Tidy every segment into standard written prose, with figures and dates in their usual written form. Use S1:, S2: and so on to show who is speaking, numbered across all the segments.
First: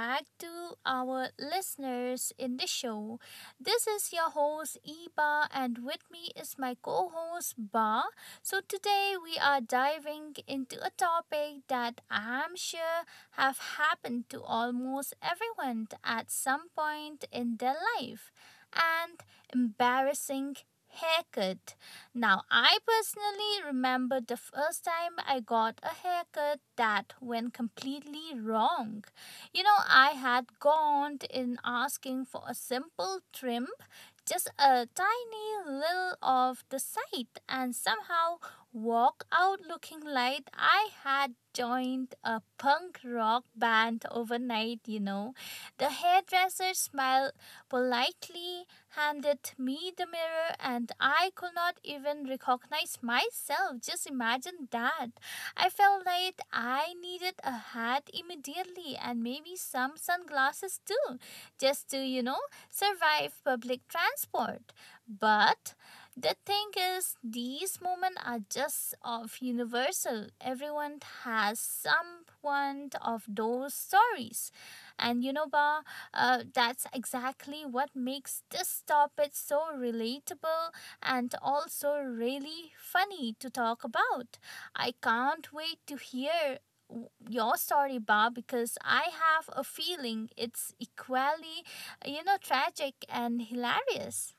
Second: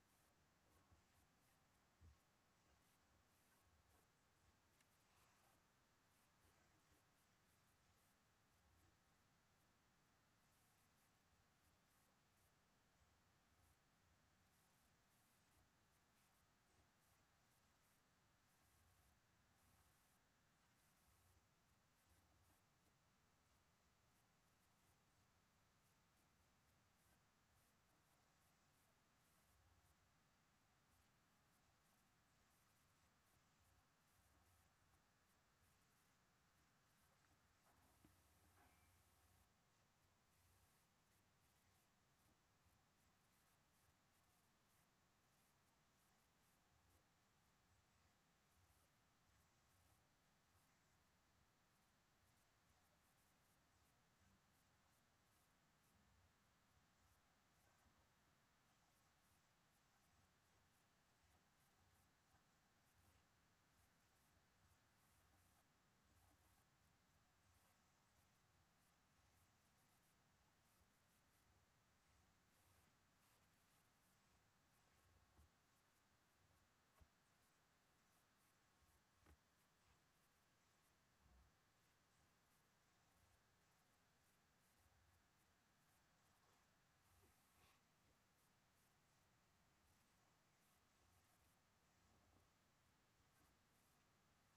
S1: back to our listeners in the show. This is your host Eba and with me is my co-host Ba. So today we are diving into a topic that I'm sure have happened to almost everyone at some point in their life. And embarrassing haircut. Now, I personally remember the first time I got a haircut that went completely wrong. I had gone in asking for a simple trim, just a tiny little of the side, and somehow walk out looking like I had joined a punk rock band overnight. The hairdresser smiled politely handed me the mirror, and I could not even recognize myself. Just imagine that. I felt like I needed a hat immediately and maybe some sunglasses too, just to survive public transport. But the thing is, these moments are just of universal. Everyone has someone of those stories. And Ba, that's exactly what makes this topic so relatable and also really funny to talk about. I can't wait to hear your story, Bob, because I have a feeling it's equally, tragic and hilarious.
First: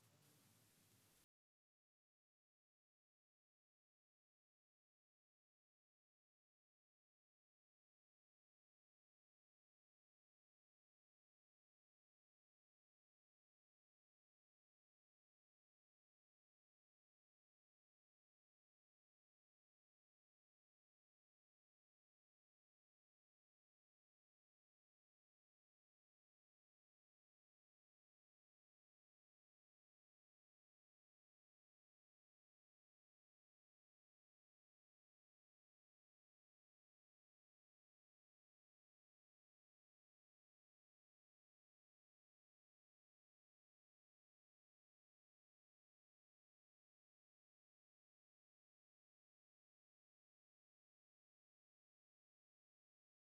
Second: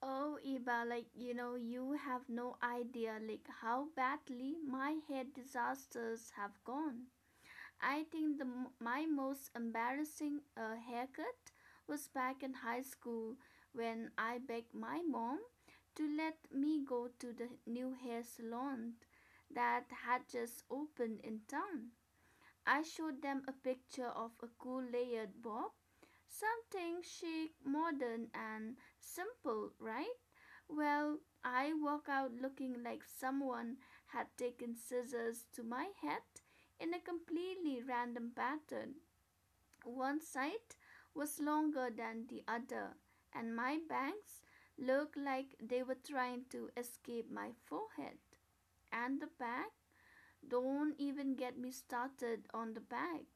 S2: Oh, Iba, like you know, you have no idea like how badly my hair disasters have gone. I think my most embarrassing haircut was back in high school when I begged my mom to let me go to the new hair salon that had just opened in town. I showed them a picture of a cool layered bob, something chic, modern, and simple, right? Well, I walk out looking like someone had taken scissors to my head in a completely random pattern. One side was longer than the other, and my bangs looked like they were trying to escape my forehead. And the bag? Don't even get me started on the bag.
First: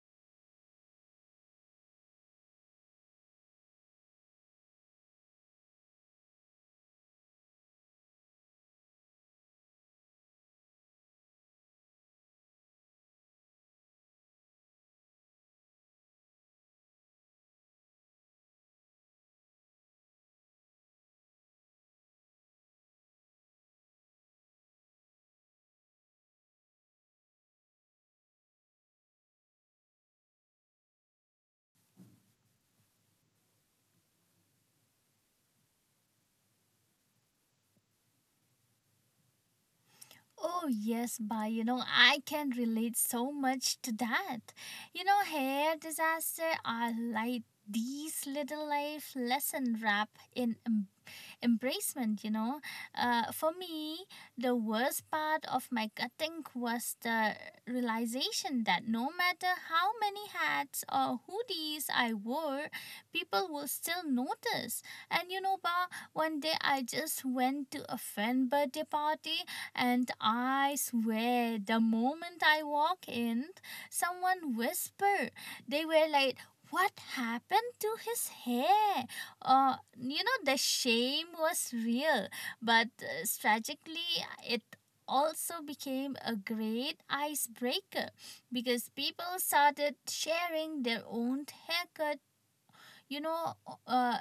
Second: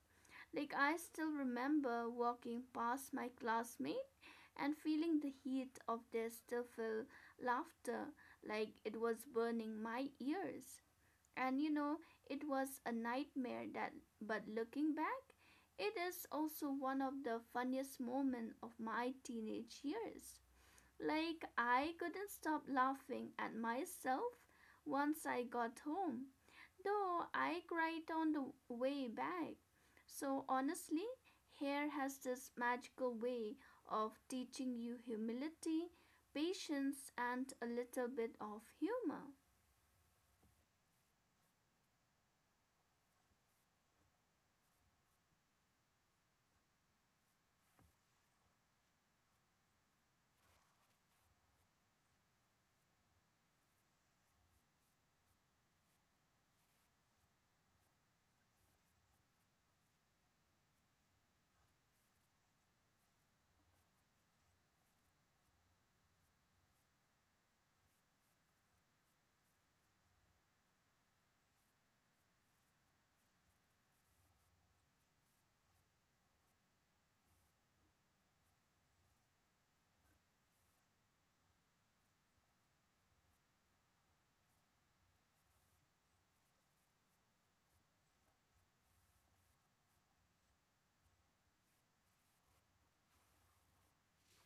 S2: Like, I still remember walking past my classmate and feeling the heat of their stifled laughter like it was burning my ears. And you know, it was a nightmare that but looking back, it is also one of the funniest moments of my teenage years. Like I couldn't stop laughing at myself once I got home though I cried on the way back. So honestly, hair has this magical way of teaching you humility, patience, and a little bit of humor.
S1: Oh, yes, Ba, I can relate so much to that. Hair disaster are like these little life lesson wrap in embracement. For me, the worst part of my cutting was the realization that no matter how many hats or hoodies I wore, people will still notice. And Ba, one day I just went to a friend birthday party, and I swear, the moment I walk in, someone whispered. They were like, what happened to his hair? The shame was real, but tragically, it also became a great icebreaker because people started sharing their own haircut. You know, uh,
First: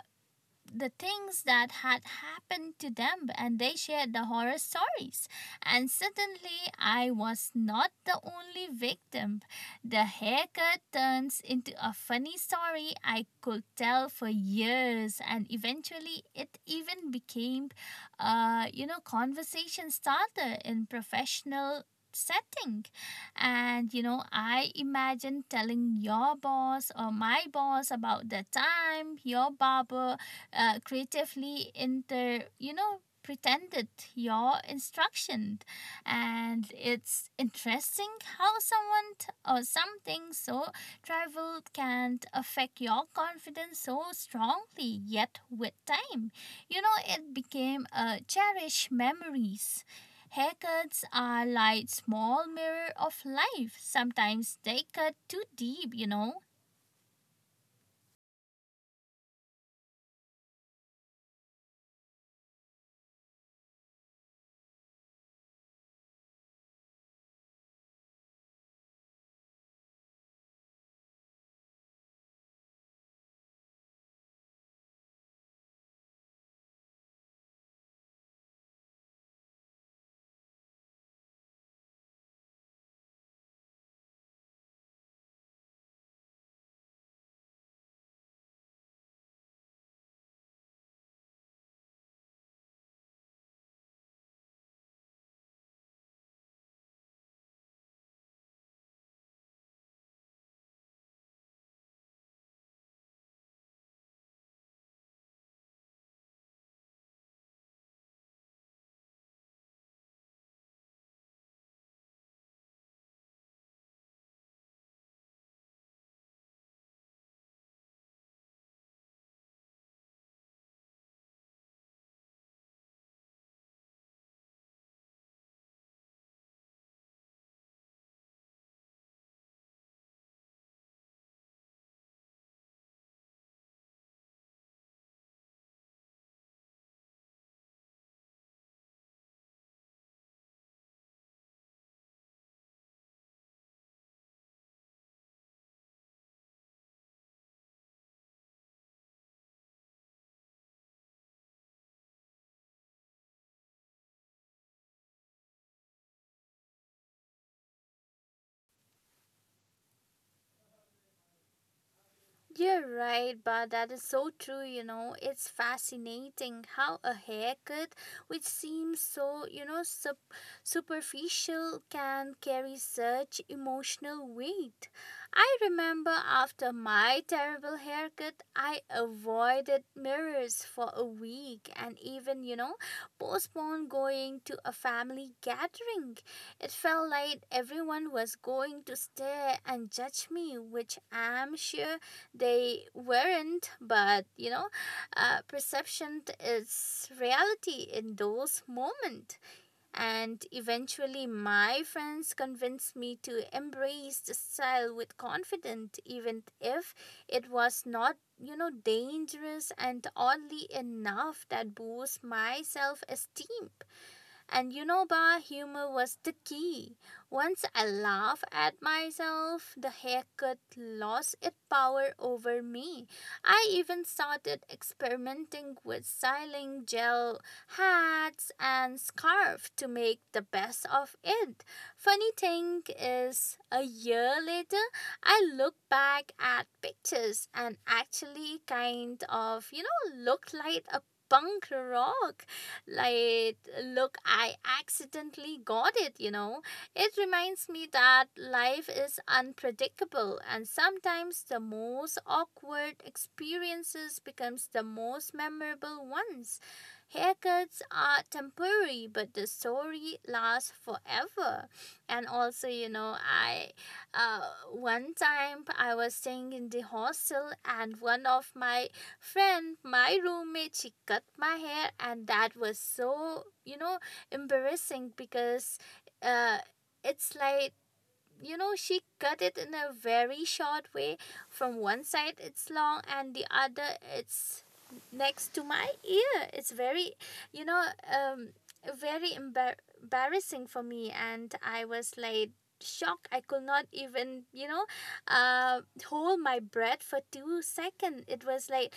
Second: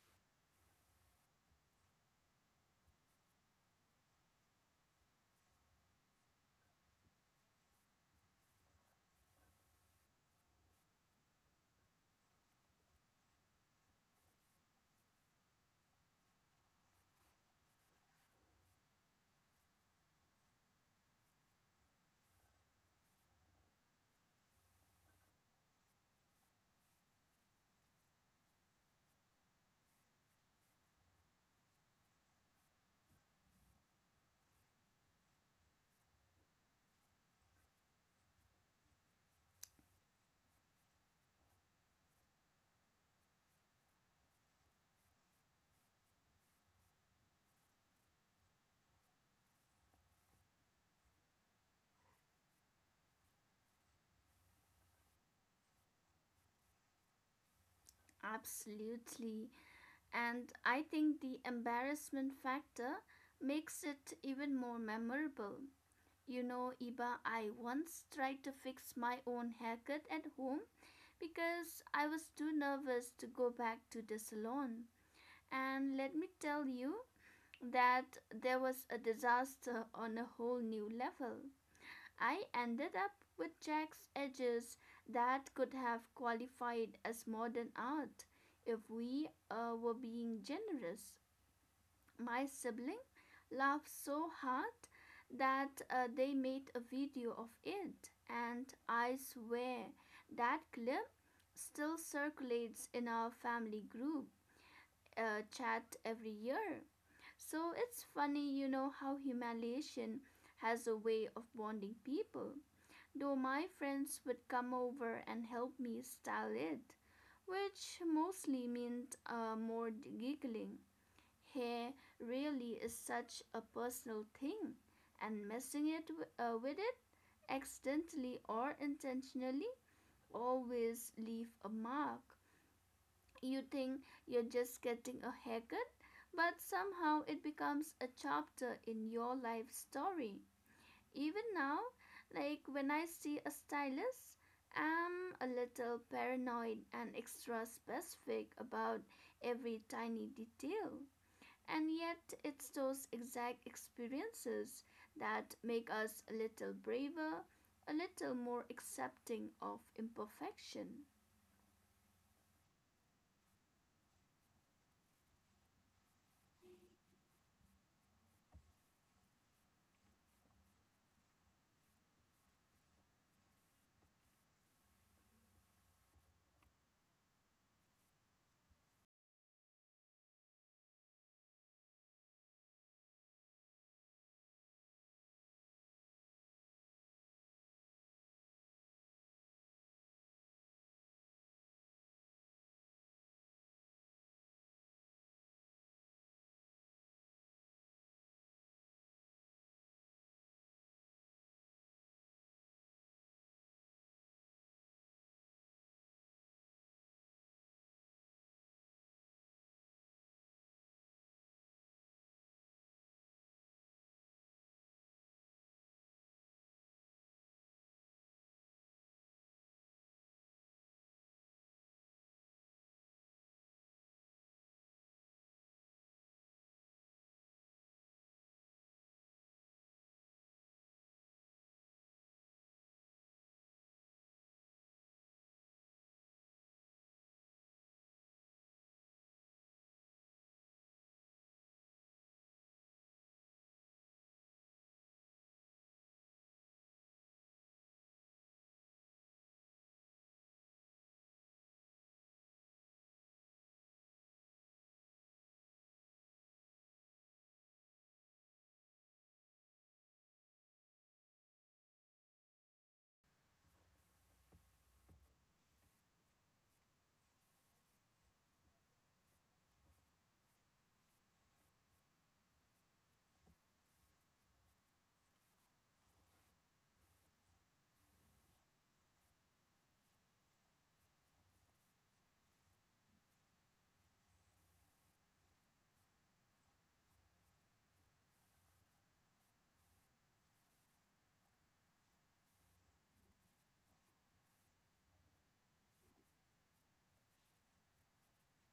S1: the things that had happened to them and they shared the horror stories. And suddenly, I was not the only victim. The haircut turns into a funny story I could tell for years, and eventually, it even became a conversation starter in professional setting. And I imagine telling your boss or my boss about the time your barber creatively pretended your instruction. And it's interesting how someone t- or something so trivial can affect your confidence so strongly. Yet with time, it became a cherished memories. Haircuts are like small mirror of life. Sometimes they cut too deep.
S2: Absolutely. And I think the embarrassment factor makes it even more memorable. You know, Iba, I once tried to fix my own haircut at home because I was too nervous to go back to the salon. And let me tell you that there was a disaster on a whole new level. I ended up with Jack's edges that could have qualified as modern art if we were being generous. My sibling laughed so hard that they made a video of it, and I swear that clip still circulates in our family group chat every year. So it's funny, you know, how humiliation has a way of bonding people. Though my friends would come over and help me style it, which mostly meant more giggling. Hair really is such a personal thing, and messing with it, accidentally or intentionally, always leave a mark. You think you're just getting a haircut, but somehow it becomes a chapter in your life story. Even now, like when I see a stylist, I'm a little paranoid and extra specific about every tiny detail. And yet, it's those exact experiences that make us a little braver, a little more accepting of imperfection.
S1: You're right, but that is so true. It's fascinating how a haircut, which seems so, superficial, can carry such emotional weight. I remember after my terrible haircut, I avoided mirrors for a week and even, postponed going to a family gathering. It felt like everyone was going to stare and judge me, which I'm sure they weren't. But perception is reality in those moments. And eventually my friends convinced me to embrace the style with confidence even if it was not dangerous. And oddly enough that boosts my self-esteem. And Ba, humor was the key. Once I laughed at myself, the haircut lost its power over me. I even started experimenting with styling gel hats and scarf to make the best of it. Funny thing is, a year later, I look back at pictures and actually kind of, looked like a punk rock like look I accidentally got it. It reminds me that life is unpredictable and sometimes the most awkward experiences becomes the most memorable ones. Haircuts are temporary but the story lasts forever. And also, you know I uh, one time I was staying in the hostel and one of my friend, my roommate, she cut my hair, and that was so, embarrassing because uh, it's like, she cut it in a very short way. From one side, it's long, and the other, it's next to my ear. It's very, you know, um, very embar- embarrassing for me, and I was like, shocked. I could not even uh hold my breath for 2 seconds. It was like,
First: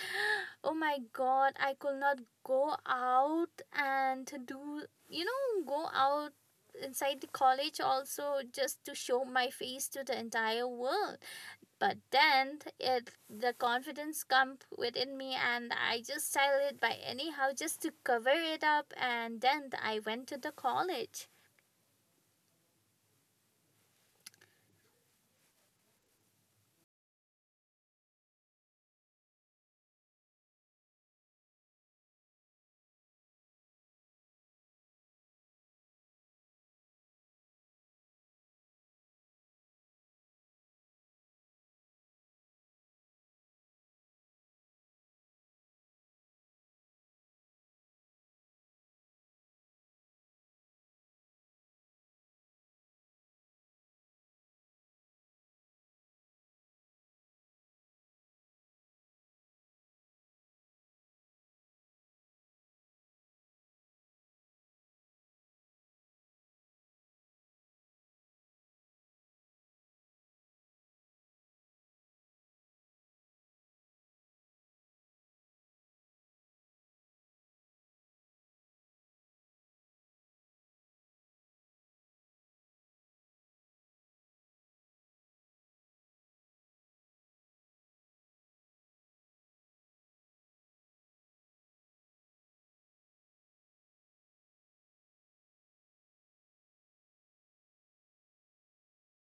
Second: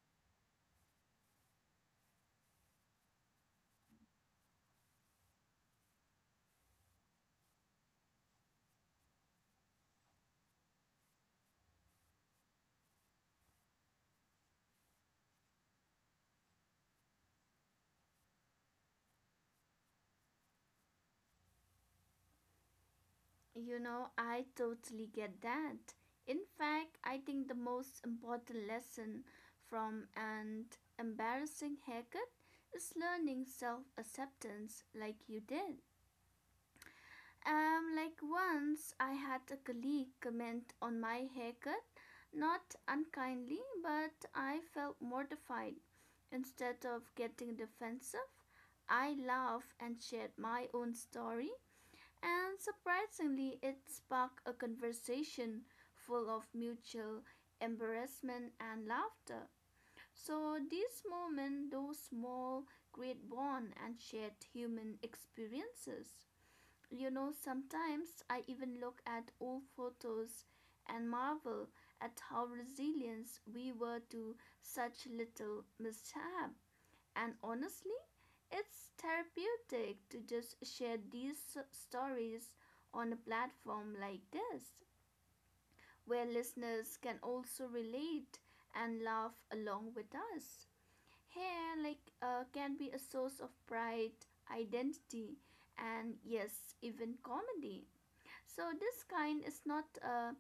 S1: oh my god, I could not go out and do you know go out inside the college, also just to show my face to the entire world. But then it the confidence come within me, and I just styled it by anyhow just to cover it up, and then I went to the college.
S2: You know, I totally get that. In fact, I think the most important lesson from an embarrassing haircut is learning self acceptance like you did. Like once I had a colleague comment on my haircut, not unkindly, but I felt mortified. Instead of getting defensive, I laughed and shared my own story and surprisingly, it sparked a conversation full of mutual embarrassment and laughter. So, these moments, those small, great bond and shared human experiences. You know, sometimes I even look at old photos and marvel at how resilient we were to such little mishap. And honestly, it's therapeutic to just share these stories on a platform like this, where listeners can also relate and laugh along with us. Hair, like, can be a source of pride, identity, and yes, even comedy. So this kind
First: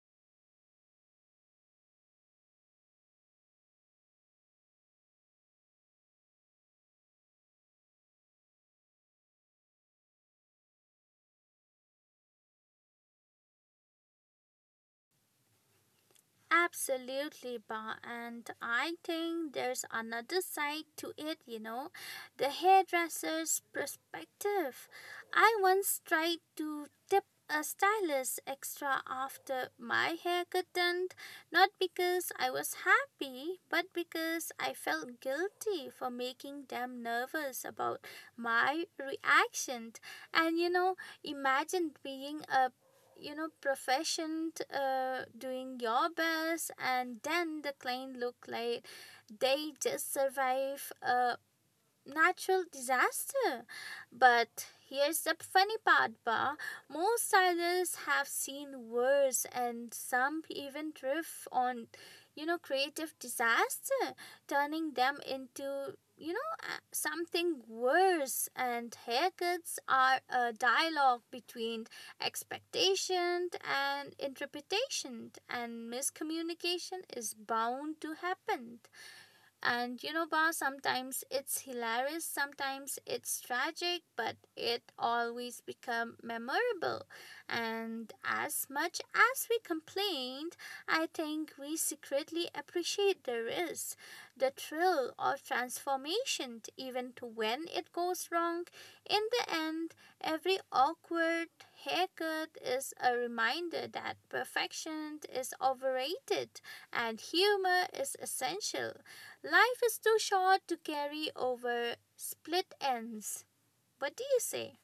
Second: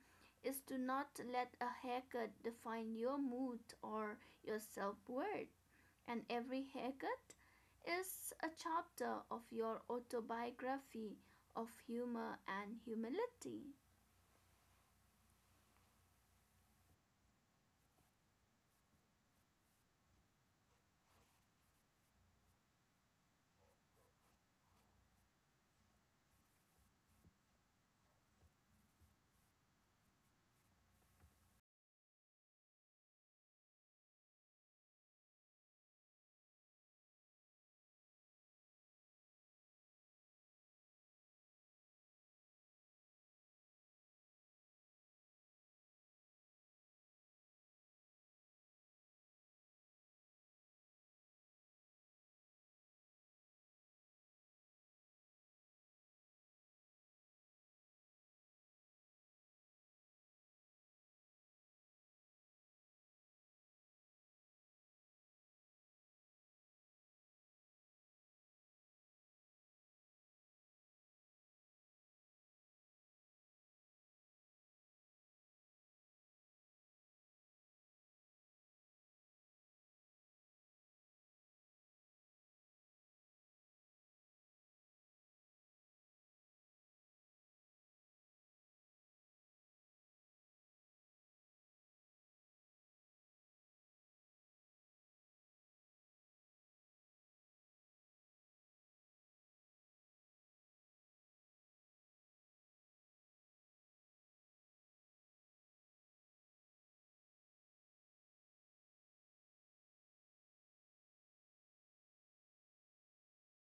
S2: is to not let a haircut define your mood or your self worth and every haircut is a chapter of your autobiography of humor and humility.
S1: Absolutely, Ba. And I think there's another side to it, the hairdresser's perspective. I once tried to tip a stylist extra after my hair got done, not because I was happy, but because I felt guilty for making them nervous about my reaction. And imagine being a proficient doing your best and then the client look like they just survive natural disaster. But here's the funny part, Ba. Most stylists have seen worse, and some even drift on, creative disaster, turning them into something worse. And haircuts are a dialogue between expectation and interpretation. And miscommunication is bound to happen. And Ba, sometimes it's hilarious, sometimes it's tragic, but it always become memorable. And as much as we complained, I think we secretly appreciate the risk, the thrill of transformation, even to when it goes wrong. In the end, every awkward haircut is a reminder that perfection is overrated and humor is essential. Life is too short to carry over split ends. What do you say?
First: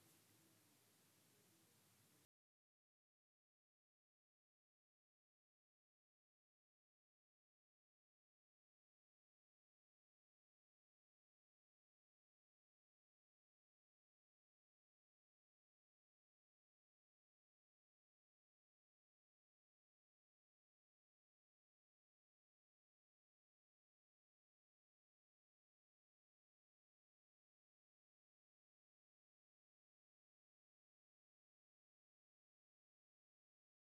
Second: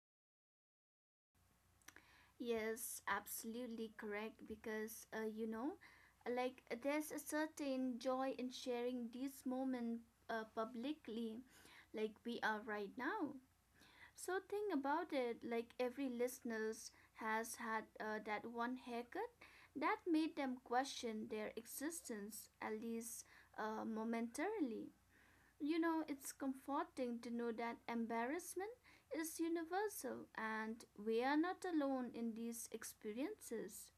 S2: Yes, absolutely correct. Because, you know, like there's a certain joy in sharing this moment publicly, like we are right now. So think about it like every listeners has had that one haircut that made them question their existence at least momentarily. You know, it's comforting to know that embarrassment is universal and we are not alone in these experiences.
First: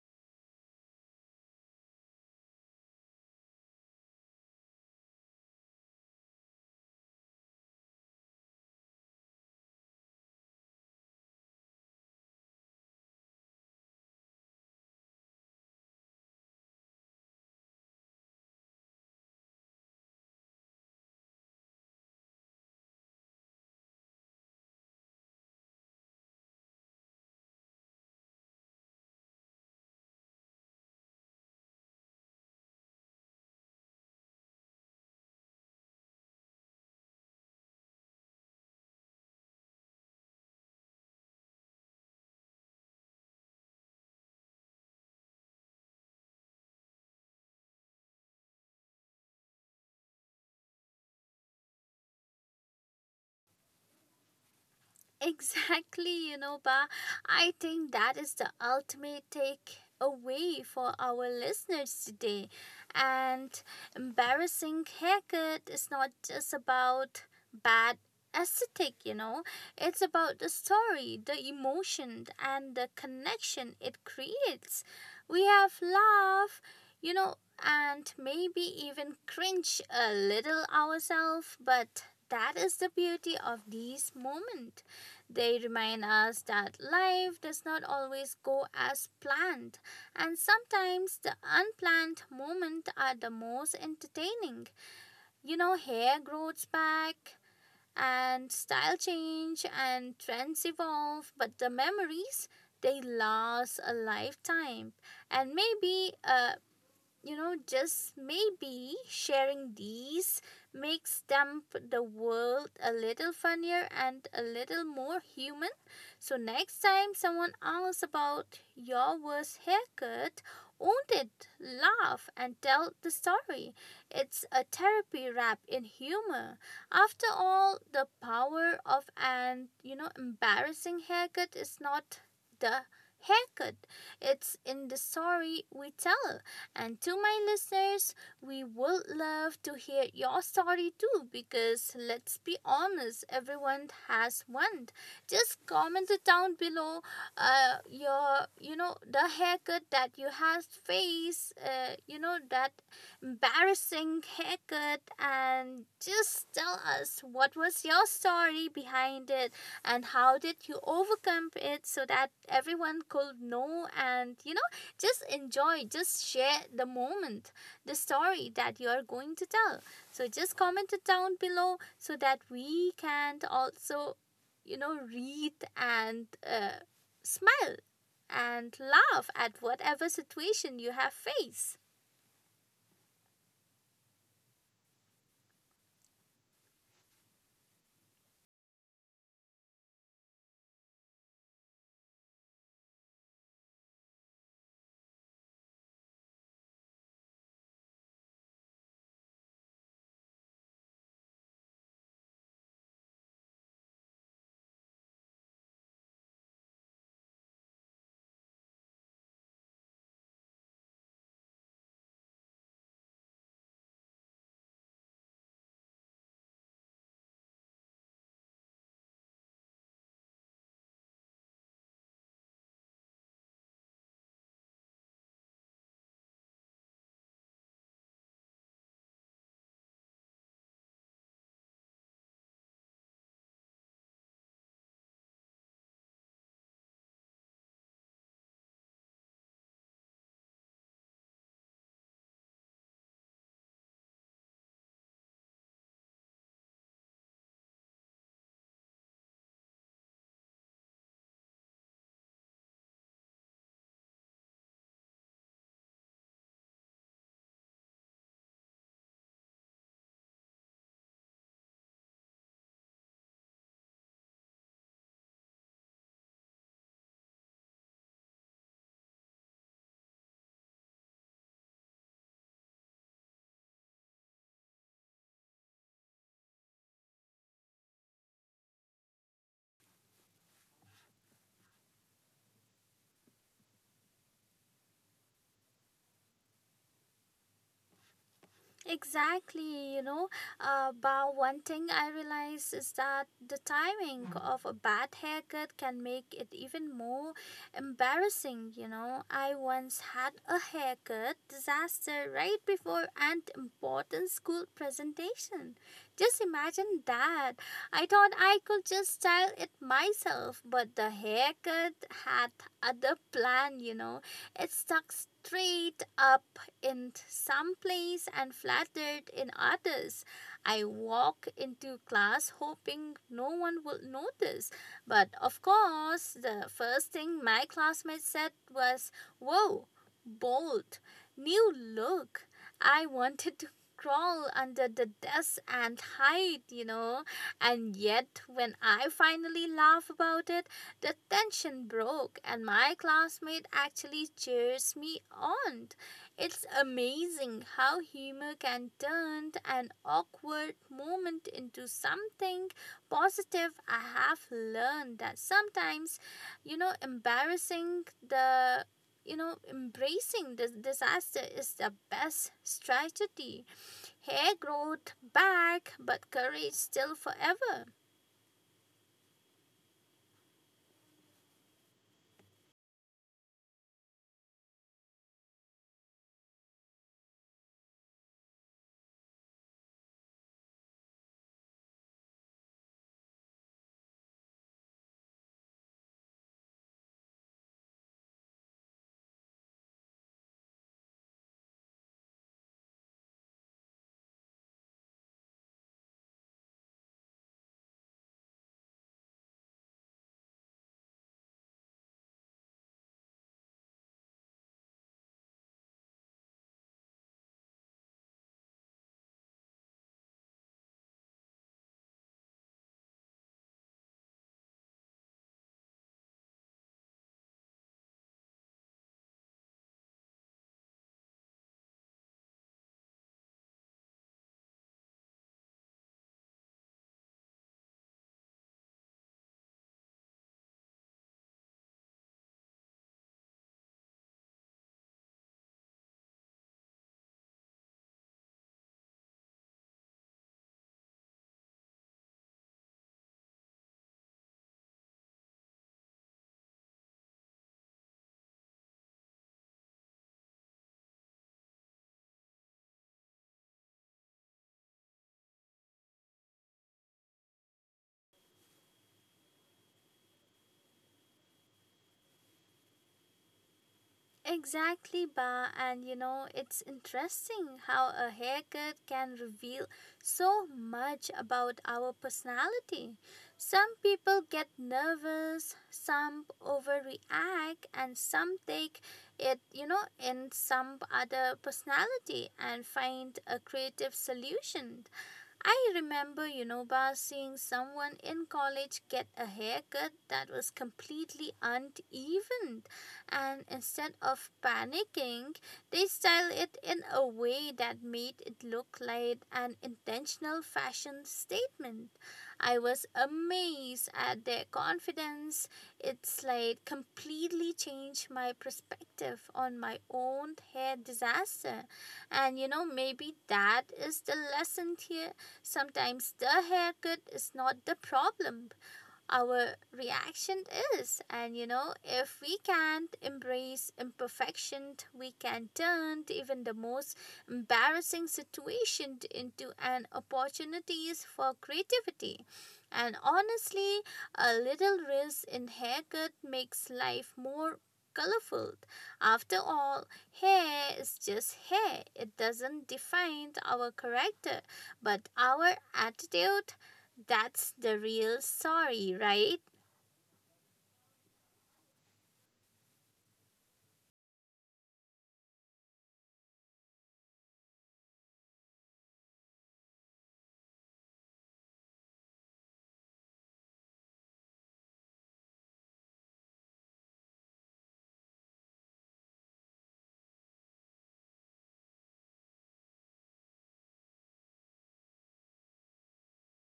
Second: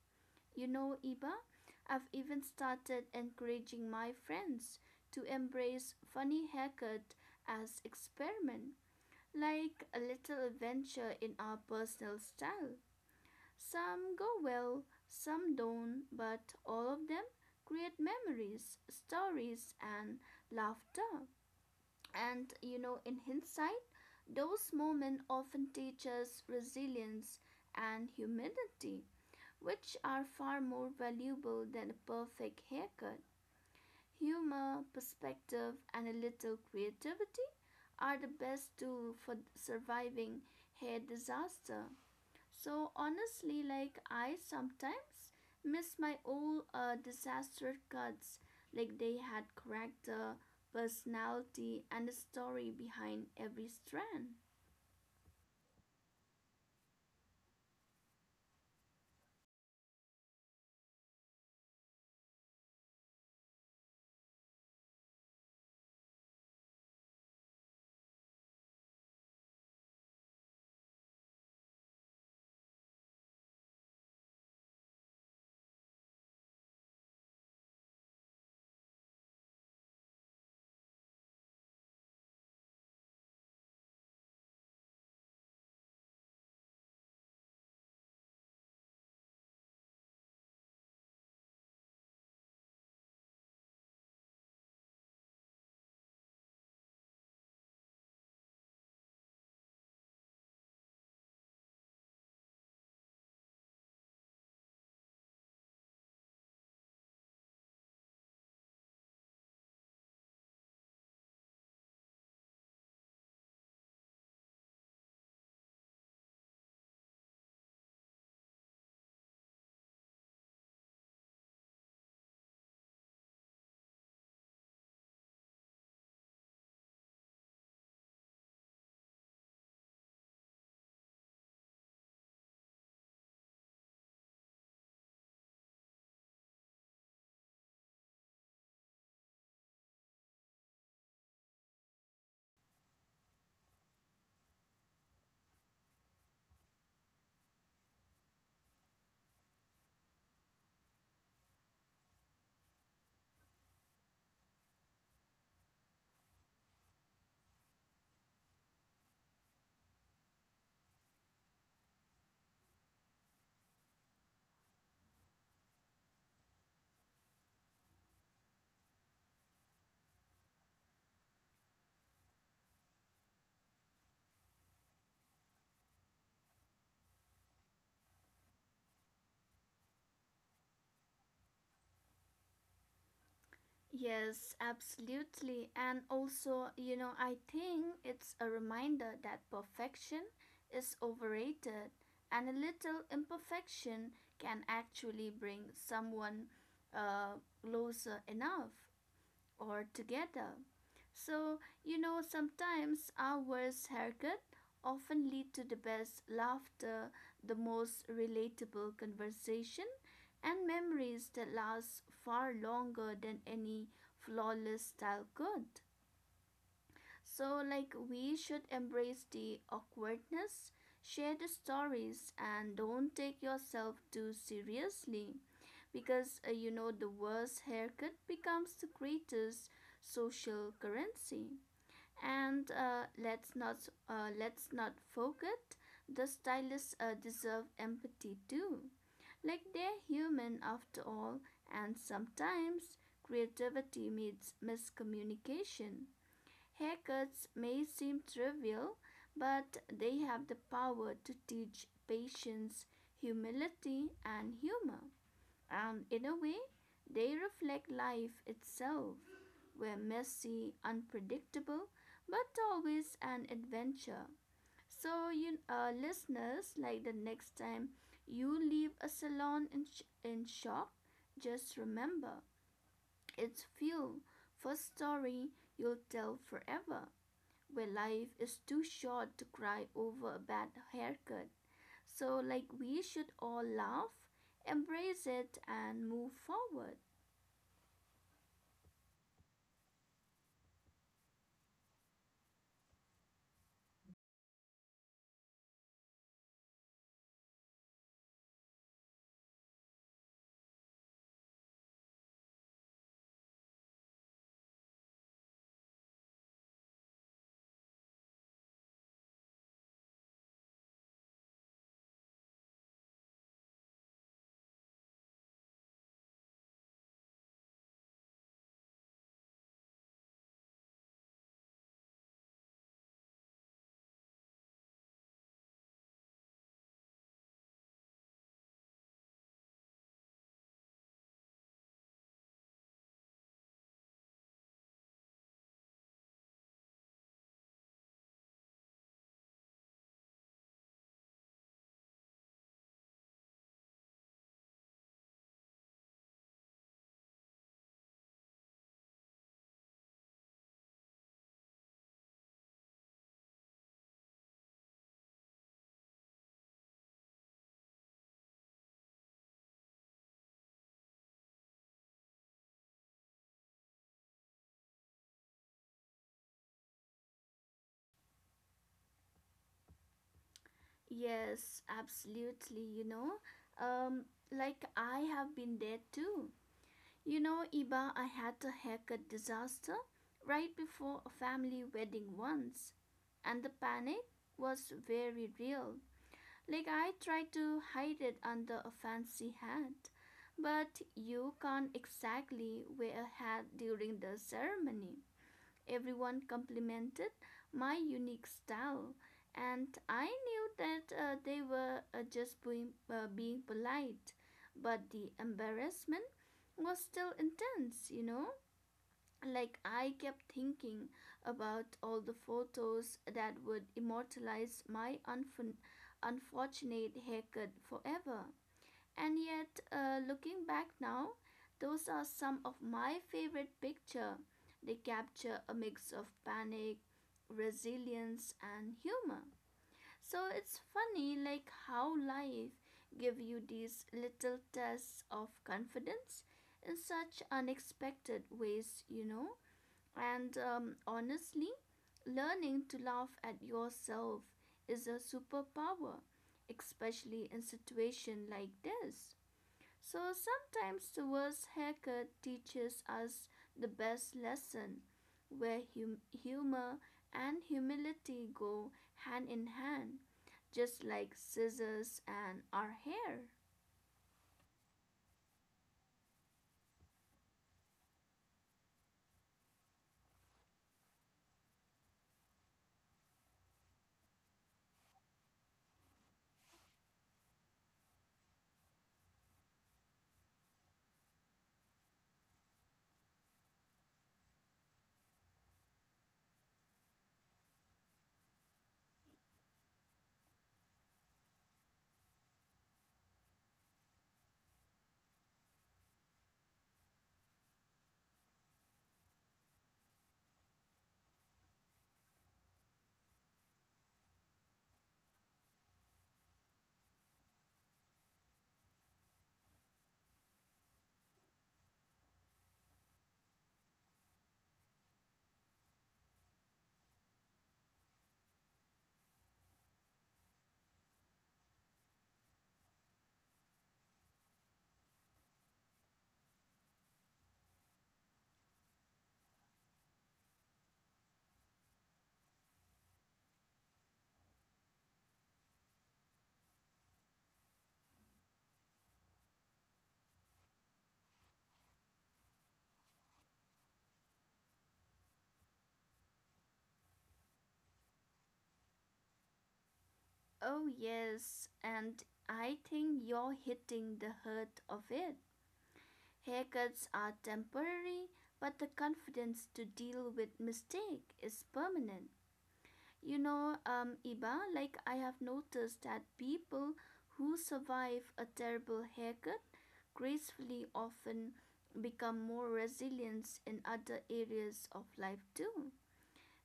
S2: You know, Iba, I've even started encouraging my friends to embrace funny haircut as experiment like a little adventure in our personal style. Some go well, some don't, but all of them create memories, stories, and laughter. And you know, in hindsight, those moments often teach us resilience and humility, which are far more valuable than a perfect haircut. Humor, perspective, and a little creativity are the best tool for surviving hair disaster. So honestly, like I sometimes miss my old disaster cuts, like they had character, personality, and a story behind every strand.
S1: Exactly, Ba. I think that is the ultimate takeaway for our listeners today. And embarrassing haircut is not just about bad aesthetic, it's about the story, the emotion, and the connection it creates. We have laugh, you know, and maybe even cringe a little ourselves, but that is the beauty of these moments. They remind us that life does not always go as planned, and sometimes the unplanned moments are the most entertaining. Hair grows back, and style change, and trends evolve, but the memories they last a lifetime. And maybe just maybe sharing these makes them the world a little funnier and a little more human. So next time someone asks about your worst haircut, own it, laugh and tell the story. It's a therapy wrapped in humor. After all, the power of an, embarrassing haircut is not the haircut. It's in the story we tell. And to my listeners, we would love to hear your story too because let's be honest, everyone has one. Just comment it down below the haircut that you have faced, that embarrassing haircut and just tell us what was your story behind it and how did you overcome it so that everyone could know, and just enjoy, just share the moment, the story that you are going to tell. So just comment it down below so that we can also, read and smile and laugh at whatever situation you have faced.
S2: Yes, absolutely. And also, you know, I think it's a reminder that perfection is overrated and a little imperfection can actually bring someone uh, closer enough or together. So, you know, sometimes our worst haircut often lead to the best laughter, the most relatable conversation, and memories that last far longer than any flawless style could. So, like, we should embrace the awkwardness, share the stories, and don't take yourself too seriously because you know the worst haircut becomes the greatest social currency and let's not forget the stylists deserve empathy too like they're human after all and sometimes creativity meets miscommunication haircuts may seem trivial but they have the power to teach patience humility and humor and in a way, they reflect life itself. Where messy, unpredictable, but always an adventure. So, you listeners, like the next time you leave a salon in shock, just remember it's fuel for story you'll tell forever. Where life is too short to cry over a bad haircut. So, like, we should all laugh, embrace it, and move forward.
S1: Exactly. But one thing I realize is that the timing of a bad haircut can make it even more embarrassing. I once had a haircut disaster right before an important school presentation. Just imagine that. I thought I could just style it myself, but the haircut had other plan. It stuck straight up in some place and flattered in others. I walk into class hoping no one will notice. But of course, the first thing my classmates said was, Whoa, bold, new look. I wanted to crawl under the desk and hide. And yet, when I finally laugh about it, the tension broke, and my classmate actually cheers me on. It's amazing how humor can turn an awkward moment into something positive. I have learned that sometimes, you know, embarrassing the you know, embracing this disaster is the best strategy. Hair growth back, but courage still forever.
S2: Yes, absolutely. You know, um, like I have been there too. You know, Iba, I had a haircut disaster right before a family wedding once, and the panic was very real. Like, I tried to hide it under a fancy hat, but you can't exactly wear a hat during the ceremony. Everyone complimented my unique style, and I knew that they were just being polite. But the embarrassment was still intense, you know? Like, I kept thinking about all the photos that would immortalize my unfortunate haircut forever. And yet, looking back now, those are some of my favorite picture. They capture a mix of panic, resilience, and humor. So it's funny, like how life give you these little tests of confidence in such unexpected ways, you know. And honestly, learning to laugh at yourself is a superpower, especially in situation like this. So sometimes the worst haircut teaches us the best lesson, where humor and humility go hand in hand, just like scissors and our hair.
S1: Exactly, Ba. And it's interesting how a haircut can reveal so much about our personality. Some people get nervous, some overreact, and some take it, in some other personality and find a creative solution. I remember, Ba, seeing someone in college get a haircut that was completely uneven. And instead of panicking, they styled it in a way that made it look like an intentional fashion statement. I was amazed at their confidence. It's like completely changed my perspective on my own hair disaster. And maybe that is the lesson here. Sometimes the haircut is not the problem, our reaction is. And if we can't embrace imperfection, we can turn even the most embarrassing situation into an opportunities for creativity. And honestly, a little risk in haircut makes life more colorful. After all, hair is just hair. It doesn't define our character, but our attitude, that's the real story, right?
S2: Oh, yes, and I think you're hitting the heart of it. Haircuts are temporary, but the confidence to deal with mistake is permanent. You know, Iba, like I have noticed that people who survive a terrible haircut gracefully often become more resilient in other areas of life too.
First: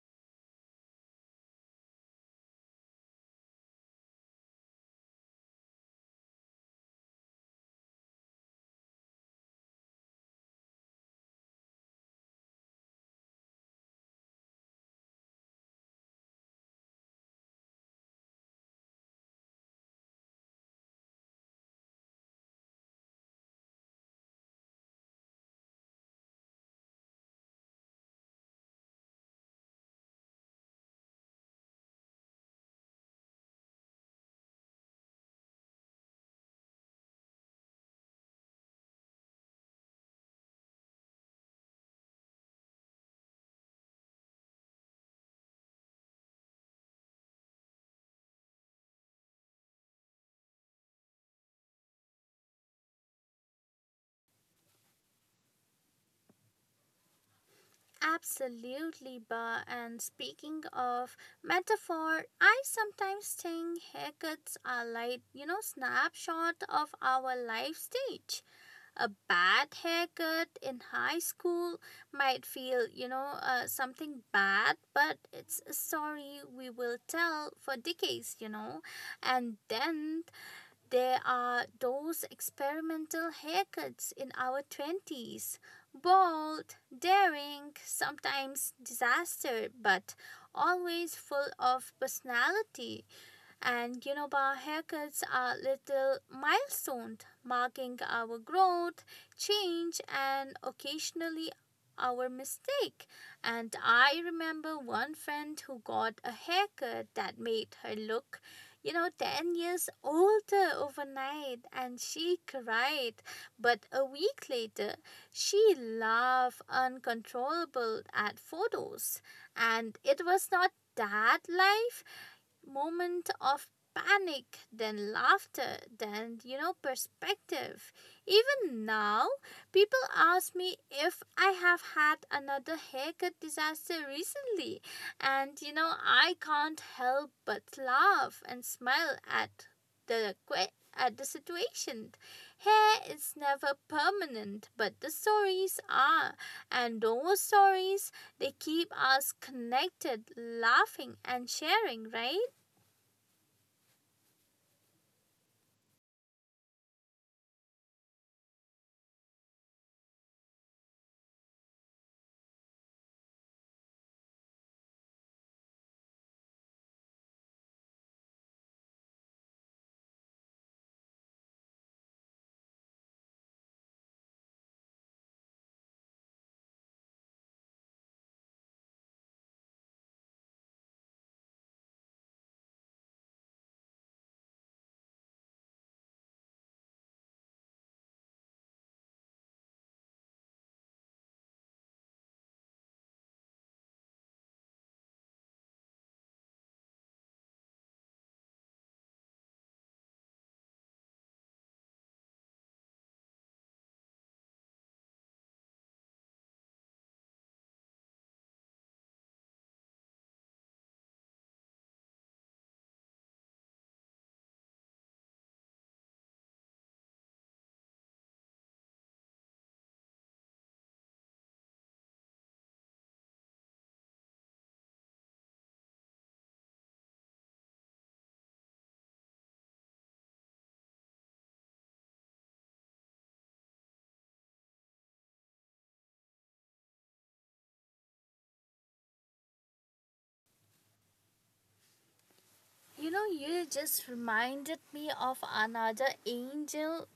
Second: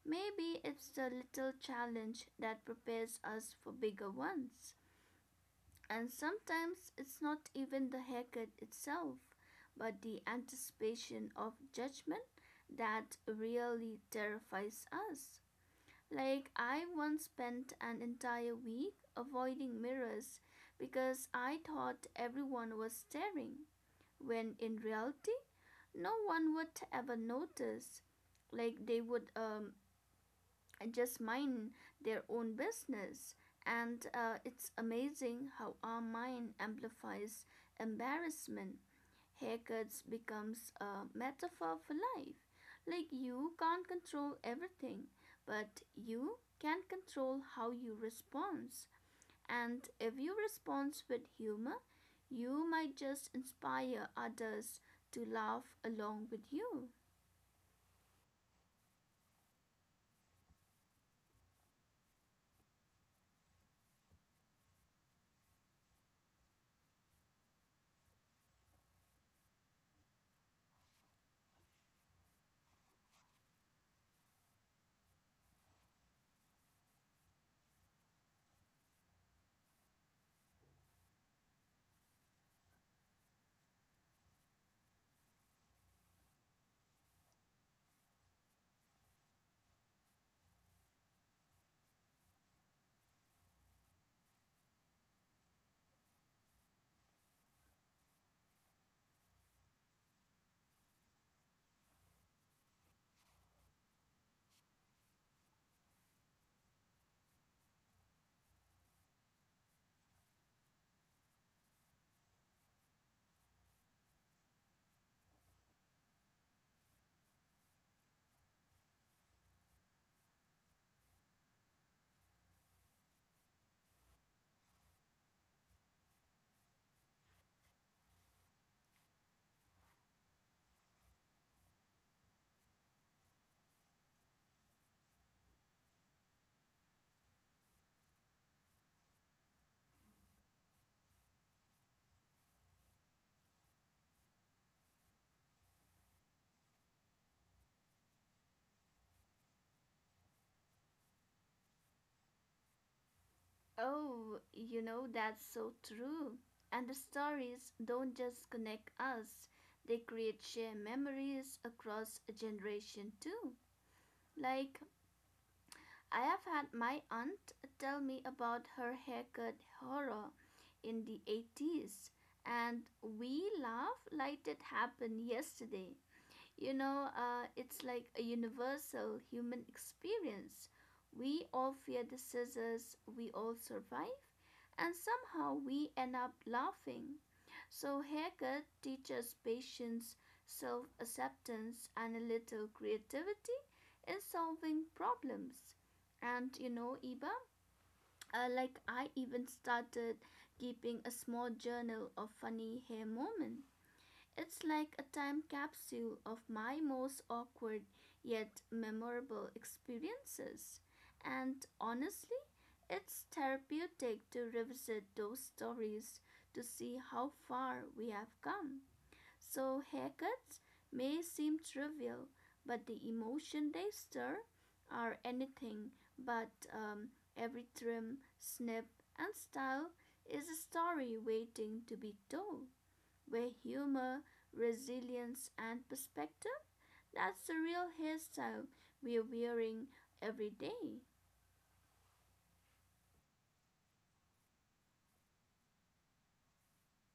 S2: Maybe it's the little challenge that prepares us for bigger ones. And sometimes it's not even the haircut itself, but the anticipation of judgment that really terrifies us. Like, I once spent an entire week avoiding mirrors because I thought everyone was staring, when in reality, no one would ever notice. Like, they would just mind their own business. And it's amazing how our mind amplifies embarrassment haircuts becomes a metaphor for life. Like you can't control everything, but you can control how you respond. And if you respond with humor, you might just inspire others to laugh along with you.
S1: Absolutely, Ba. And speaking of metaphor, I sometimes think haircuts are like snapshot of our life stage. A bad haircut in high school might feel, something bad, but it's a story we will tell for decades, And then there are those experimental haircuts in our 20s, bold, daring, sometimes disaster, but always full of personality. And you know, our haircuts are little milestones marking our growth, change, and occasionally our mistake. And I remember one friend who got a haircut that made her look, 10 years older overnight, and she cried. But a week later, she laughed uncontrollable at photos. And it was not that life, moment of panic, then laughter, then, perspective. Even now, people ask me if I have had another haircut disaster recently. And, I can't help but laugh and smile at the the situation. Hair is never permanent, but the stories are, and those stories, they keep us connected, laughing and sharing, right?
S2: Oh, you know, that's so true. And the stories don't just connect us, they create shared memories across a generation too. Like I have had my aunt tell me about her haircut horror in the 80s, and we laugh like it happened yesterday. You know, it's like a universal human experience. We all fear the scissors, we all survive and somehow we end up laughing. So, haircut teaches patience, self acceptance, and a little creativity in solving problems. And you know, Iba, like I even started keeping a small journal of funny hair moments. It's like a time capsule of my most awkward yet memorable experiences. And honestly, it's therapeutic to revisit those stories to see how far we have come. So, haircuts may seem trivial, but the emotion they stir are anything but. Every trim, snip, and style is a story waiting to be told where humor, resilience, and perspective that's the real hairstyle we're wearing every day.
S1: You know, you just reminded me of another angel,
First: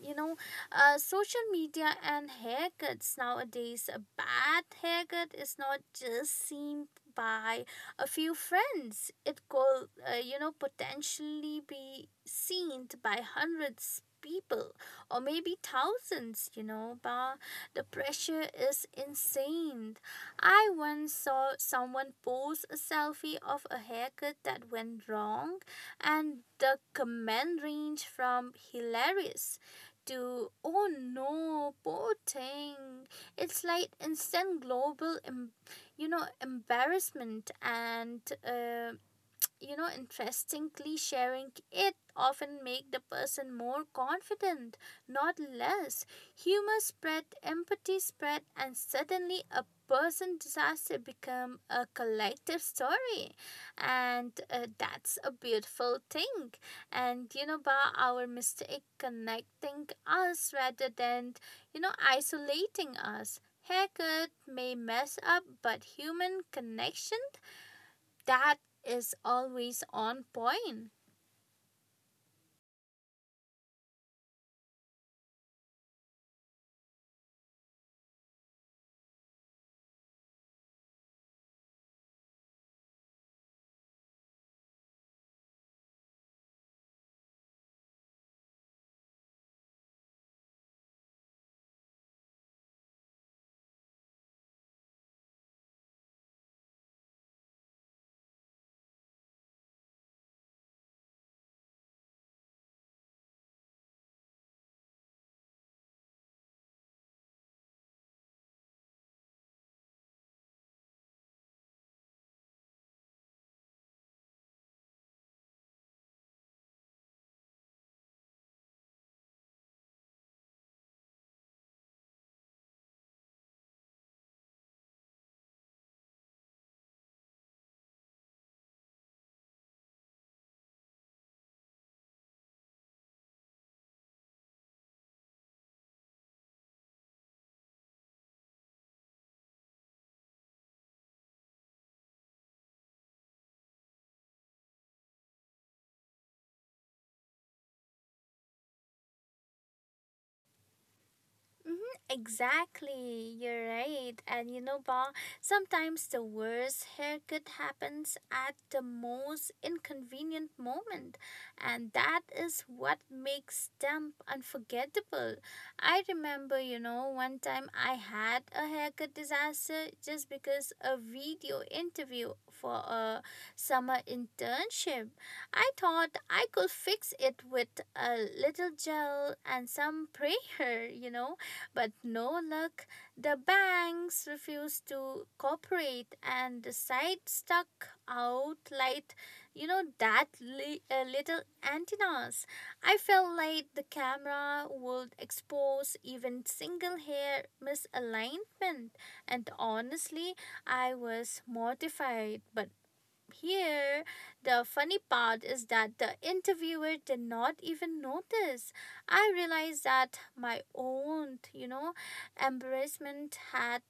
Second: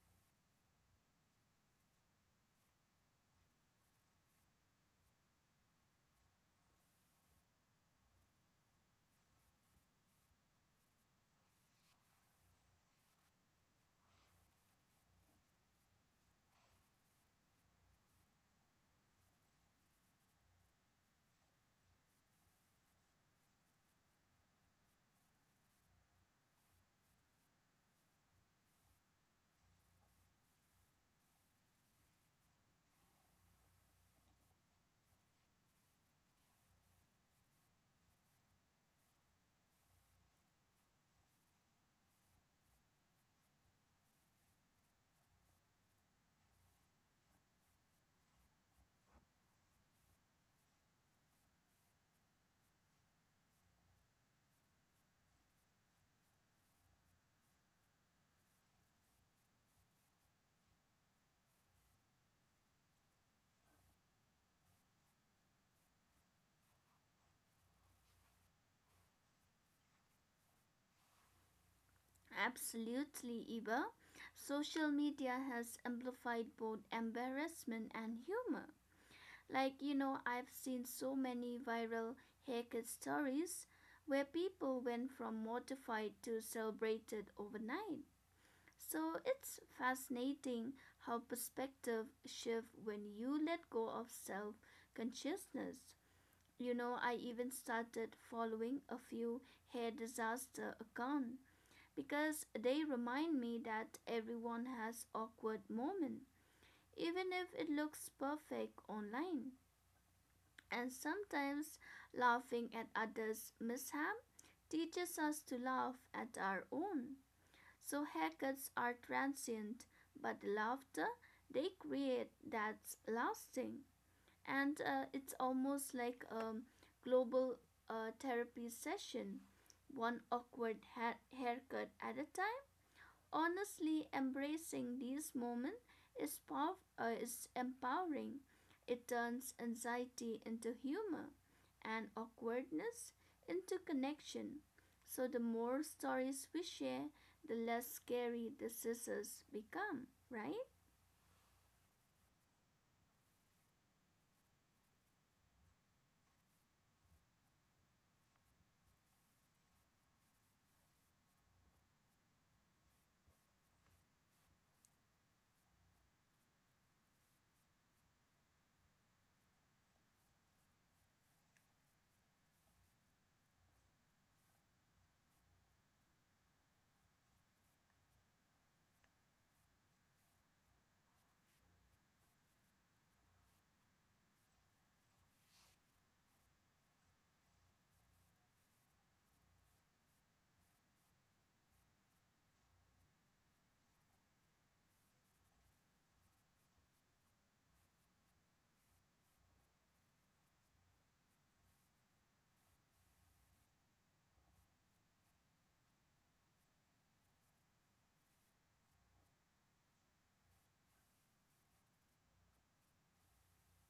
S1: you know social media and haircuts nowadays, a bad haircut is not just seen by a few friends. It could, potentially be seen by hundreds people or maybe thousands, but the pressure is insane. I once saw someone post a selfie of a haircut that went wrong, and the comment range from hilarious do, "Oh no, poor thing." It's like instant global, embarrassment. And. You know Interestingly, sharing it often make the person more confident, not less. Humor spread, empathy spread, and suddenly a person disaster become a collective story. And That's a beautiful thing. And you know by our mistake connecting us rather than, isolating us. Haircut may mess up, but human connection, that is always on point.
S2: Absolutely, Iba. Social media has amplified both embarrassment and humor. Like, you know, I've seen so many viral haircut stories where people went from mortified to celebrated overnight. So it's fascinating how perspective shift when you let go of self consciousness. You know, I even started following a few hair disaster accounts because they remind me that everyone has awkward moments, even if it looks perfect online. And sometimes laughing at others' mishap teaches us to laugh at our own. So haircuts are transient, but the laughter they create that's lasting. And it's almost like a global therapy session, one awkward haircut at a time. Honestly, embracing these moments is, is empowering. It turns anxiety into humor and awkwardness into connection. So, the more stories we share, the less scary the scissors become, right?
S1: Exactly, you're right. And you know, Ba, sometimes the worst haircut happens at the most inconvenient moment, and that is what makes them unforgettable. I remember, one time I had a haircut disaster just because a video interview for a summer internship. I thought I could fix it with a little gel and some prayer, but no luck. The banks refused to cooperate and the site stuck out like, little antennas. I felt like the camera would expose even single hair misalignment. And honestly, I was mortified, but here, the funny part is that the interviewer did not even notice. I realized that my own, embarrassment had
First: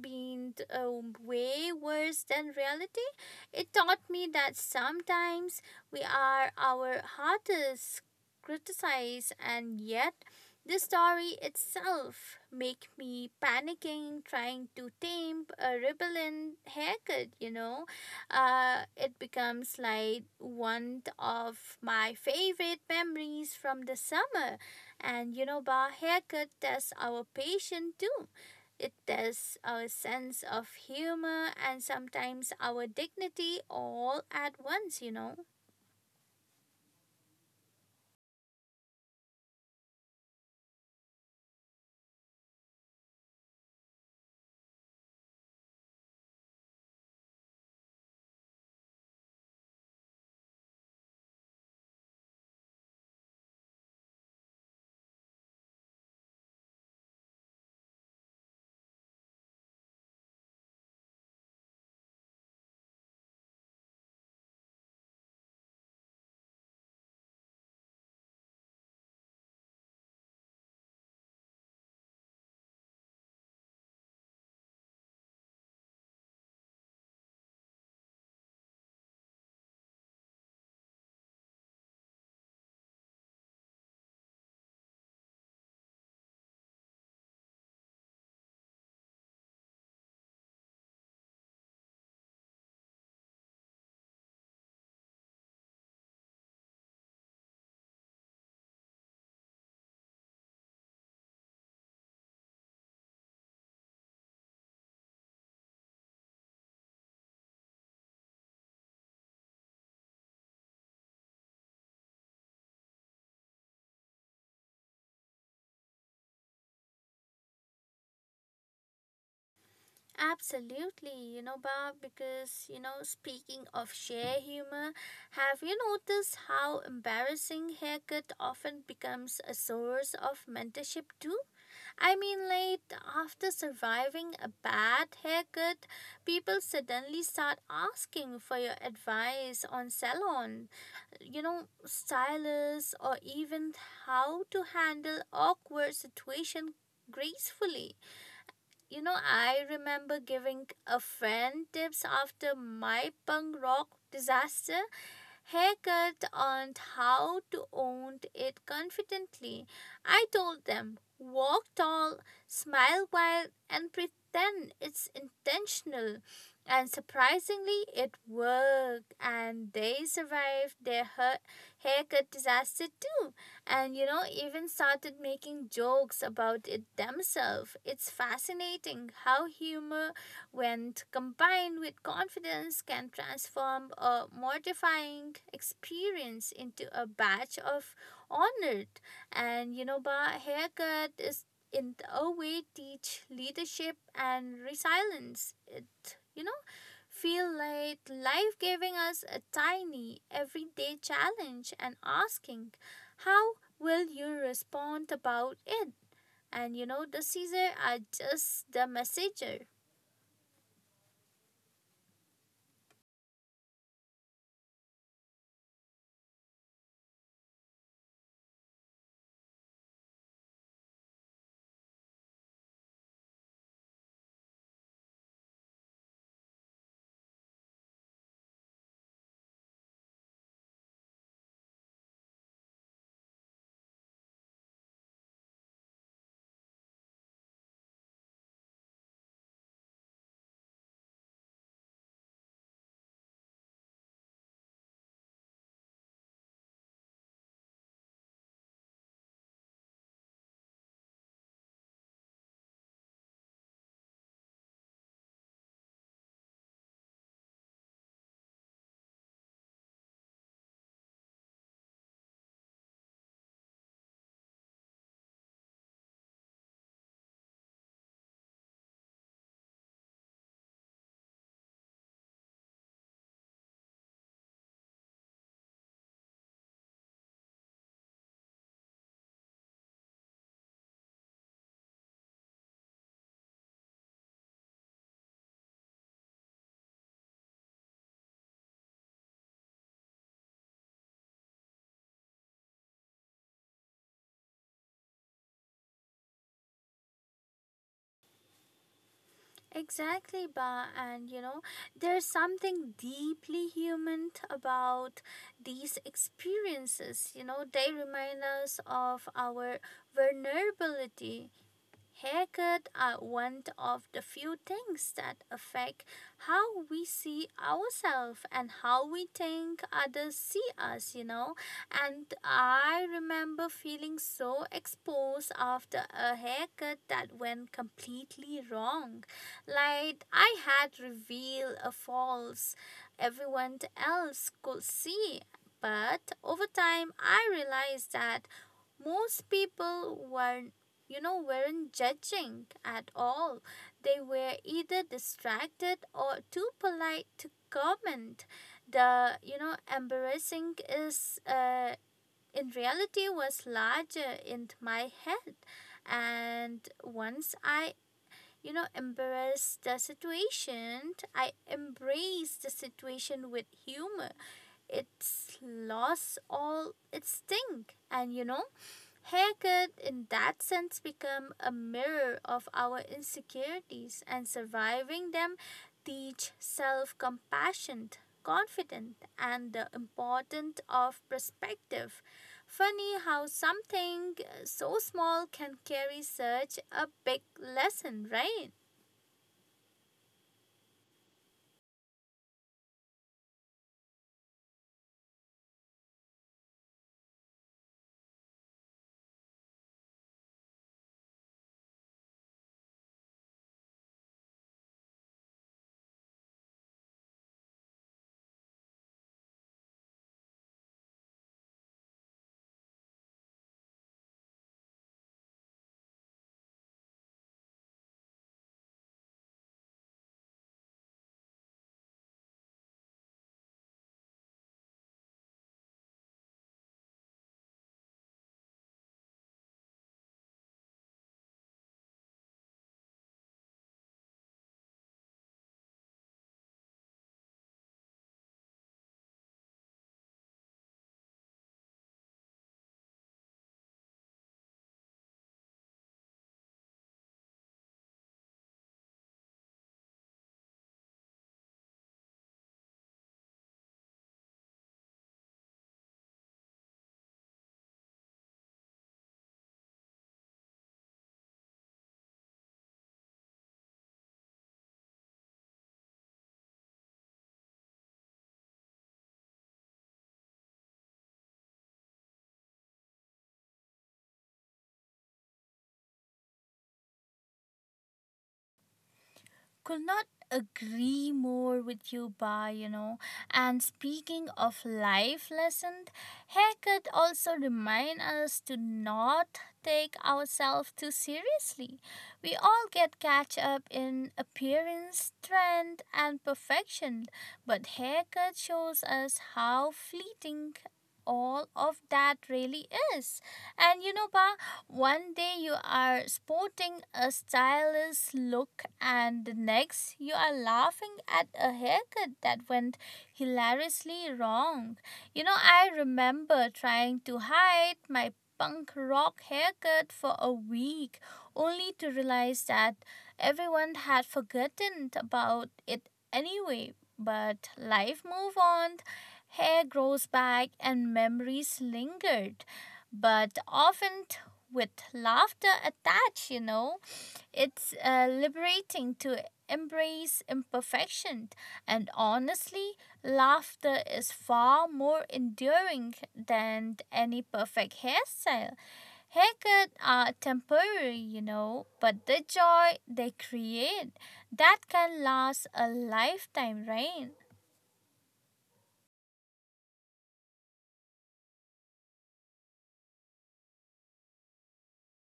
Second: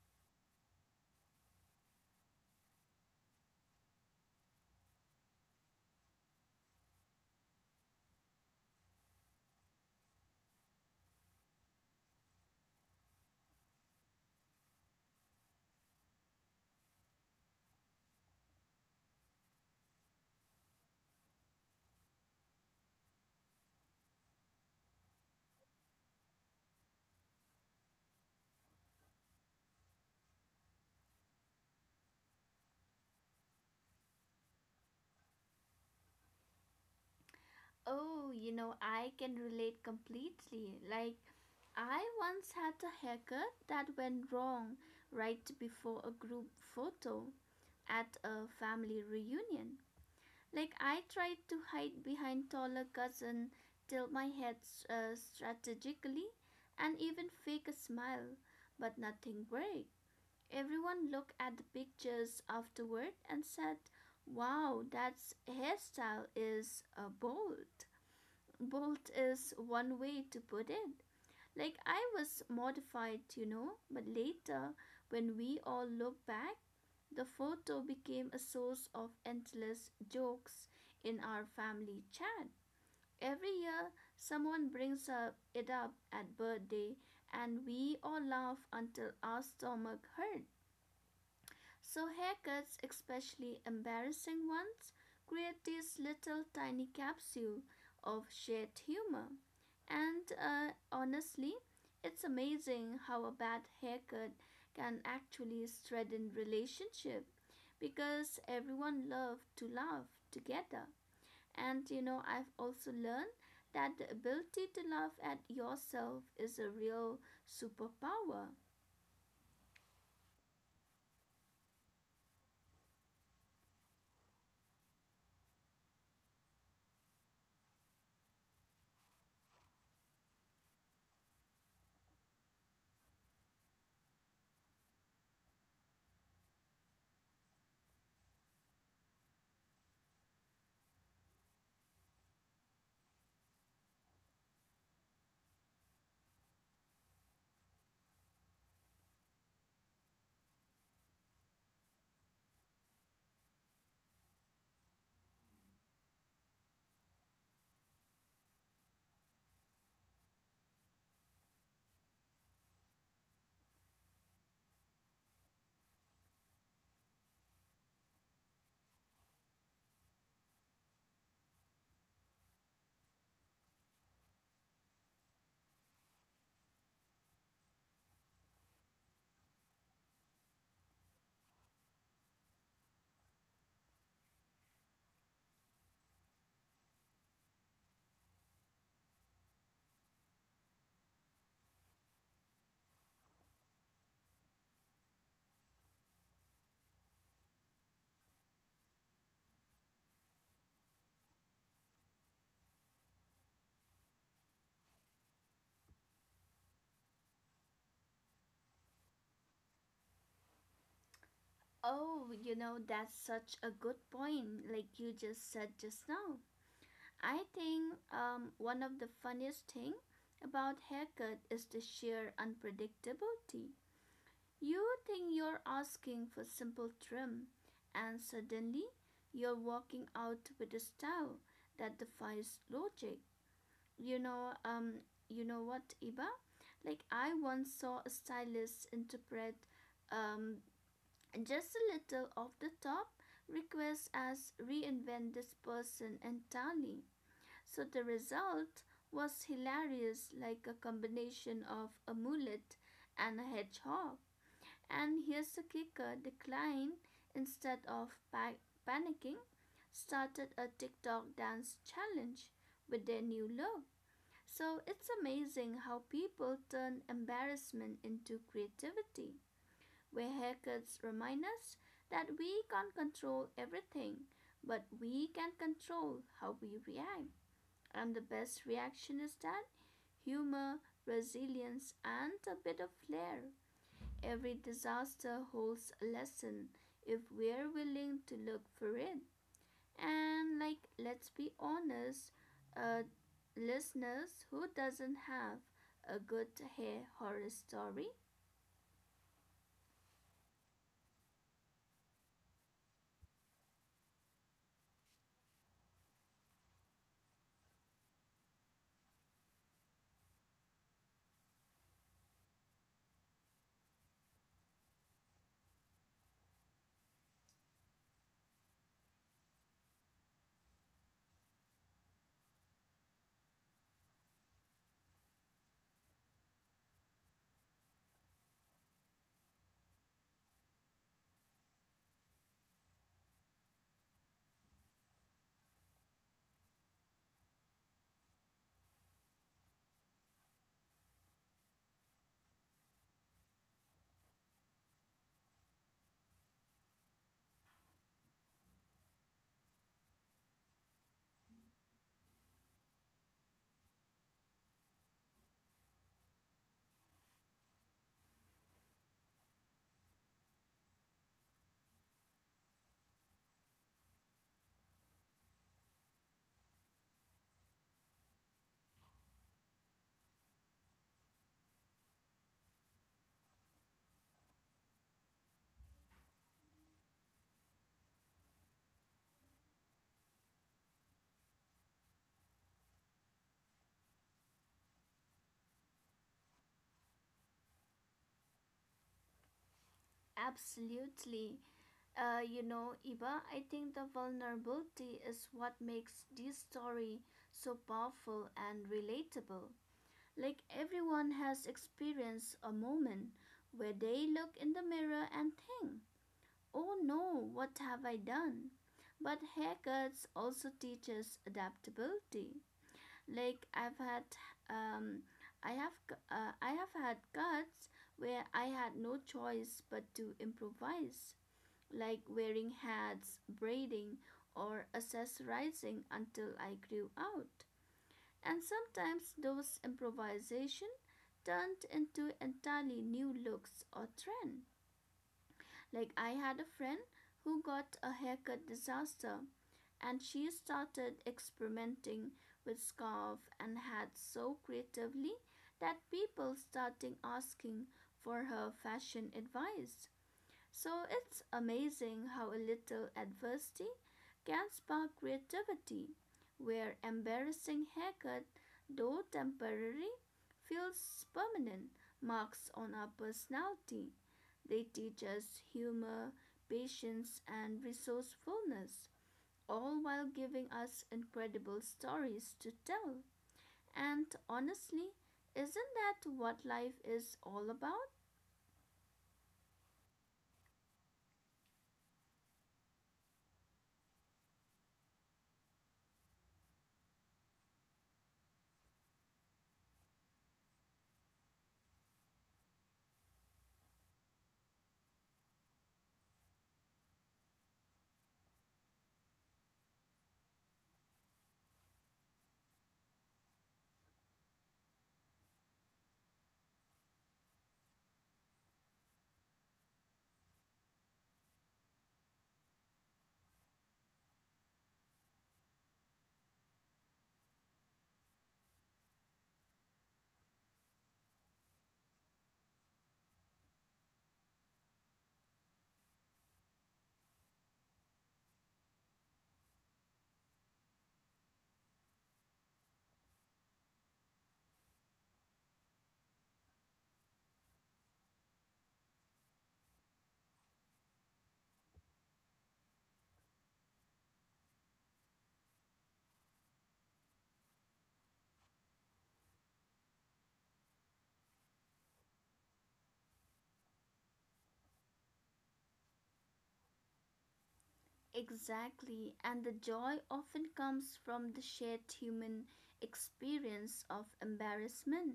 S1: been, way worse than reality. It taught me that sometimes we are our hardest criticized, and yet the story itself make me panicking, trying to tame a rebellion haircut. It becomes like one of my favorite memories from the summer. And you know, bar haircut tests our patience too. It tests our sense of humor and sometimes our dignity all at once,
S2: Oh, you know, I can relate completely. Like, I once had a haircut that went wrong right before a group photo at a family reunion. Like I tried to hide behind taller cousin till my head strategically and even fake a smile, but nothing worked. Everyone looked at the pictures afterward and said, "Wow, that hairstyle is bold." Bold is one way to put it. Like I was mortified, you know, but later when we all look back, the photo became a source of endless jokes in our family chat. Every year, someone brings up it up at birthday, and we all laugh until our stomach hurts. So haircuts, especially embarrassing ones, create this little tiny capsule of shared humor. And honestly, it's amazing how a bad haircut can actually strengthen relationship because everyone loves to laugh together. And you know, I've also learned that the ability to laugh at yourself is a real superpower.
S1: Absolutely, you know, Bob, because, you know, speaking of sheer humor, have you noticed how embarrassing haircut often becomes a source of mentorship too? I mean, like, after surviving a bad haircut, people suddenly start asking for your advice on salon, stylists, or even how to handle awkward situation gracefully. You know, I remember giving a friend tips after my punk rock disaster haircut and how to own it confidently. I told them, walk tall, smile wild, and pretend it's intentional. And surprisingly, it worked, and they survived their haircut disaster too. And you know, even started making jokes about it themselves. It's fascinating how humor, when combined with confidence, can transform a mortifying experience into a badge of honor. And you know, ba, haircut is, in a way, teach leadership and resilience. It, you know feel like life giving us a tiny everyday challenge and asking, how will you respond about it? And you know, the caesar are just the messenger.
S2: Oh, you know, that's such a good point, like you just said just now. I think one of the funniest thing about haircut is the sheer unpredictability. You think you're asking for simple trim, and suddenly you're walking out with a style that defies logic. You know, um, you know what, Iba? Like I once saw a stylist interpret um, just a little off the top request us reinvent this person entirely. So the result was hilarious, like a combination of a mullet and a hedgehog. And here's the kicker: the client, instead of panicking, started a TikTok dance challenge with their new look. So it's amazing how people turn embarrassment into creativity where haircuts remind us that we can't control everything, but we can control how we react. And the best reaction is that humor, resilience, and a bit of flair. Every disaster holds a lesson if we're willing to look for it. And, like, let's be honest, uh, listeners who doesn't have a good hair horror story?
S1: Exactly, Ba. And you know, there's something deeply human about these experiences. You know, they remind us of our vulnerability. Haircut are one of the few things that affect how we see ourselves and how we think others see us, And I remember feeling so exposed after a haircut that went completely wrong. Like I had revealed a false everyone else could see. But over time, I realized that most people weren't you know weren't judging at all. They were either distracted or too polite to comment. The, embarrassing is, in reality was larger in my head. And once I, you know embarrass the situation I embrace the situation with humor, it's lost all its sting. And you know, hair could, in that sense, become a mirror of our insecurities, and surviving them teach self compassion, confidence, and the importance of perspective. Funny how something so small can carry such a big lesson, right?
S2: Absolutely. You know, Iba, I think the vulnerability is what makes this story so powerful and relatable. Like everyone has experienced a moment where they look in the mirror and think, "Oh no, what have I done?" But haircuts also teaches adaptability. Like um, I have had cuts where I had no choice but to improvise like wearing hats, braiding, or accessorizing until I grew out. And sometimes those improvisation turned into entirely new looks or trend. Like I had a friend who got a haircut disaster and she started experimenting with scarf and hats so creatively that people started asking for her fashion advice. So it's amazing how a little adversity can spark creativity, where embarrassing haircut, though temporary, feels permanent marks on our personality. They teach us humor, patience, and resourcefulness, all while giving us incredible stories to tell. And honestly, isn't that what life is all about?
S1: Could not agree more with you, Ba. You know, and speaking of life lessons, haircut also remind us to not take ourselves too seriously. We all get catch up in appearance trend and perfection, but haircut shows us how fleeting all of that really is. And you know, Ba, one day you are sporting a stylish look, and the next you are laughing at a haircut that went hilariously wrong. You know, I remember trying to hide my punk rock haircut for a week only to realize that everyone had forgotten about it anyway. But life move on, hair grows back and memories lingered, but often with laughter attached, It's liberating to embrace imperfection, and honestly, laughter is far more enduring than any perfect hairstyle. Haircuts are temporary, but the joy they create, that can last a lifetime, right?
S2: Exactly, and the joy often comes from the shared human experience of embarrassment.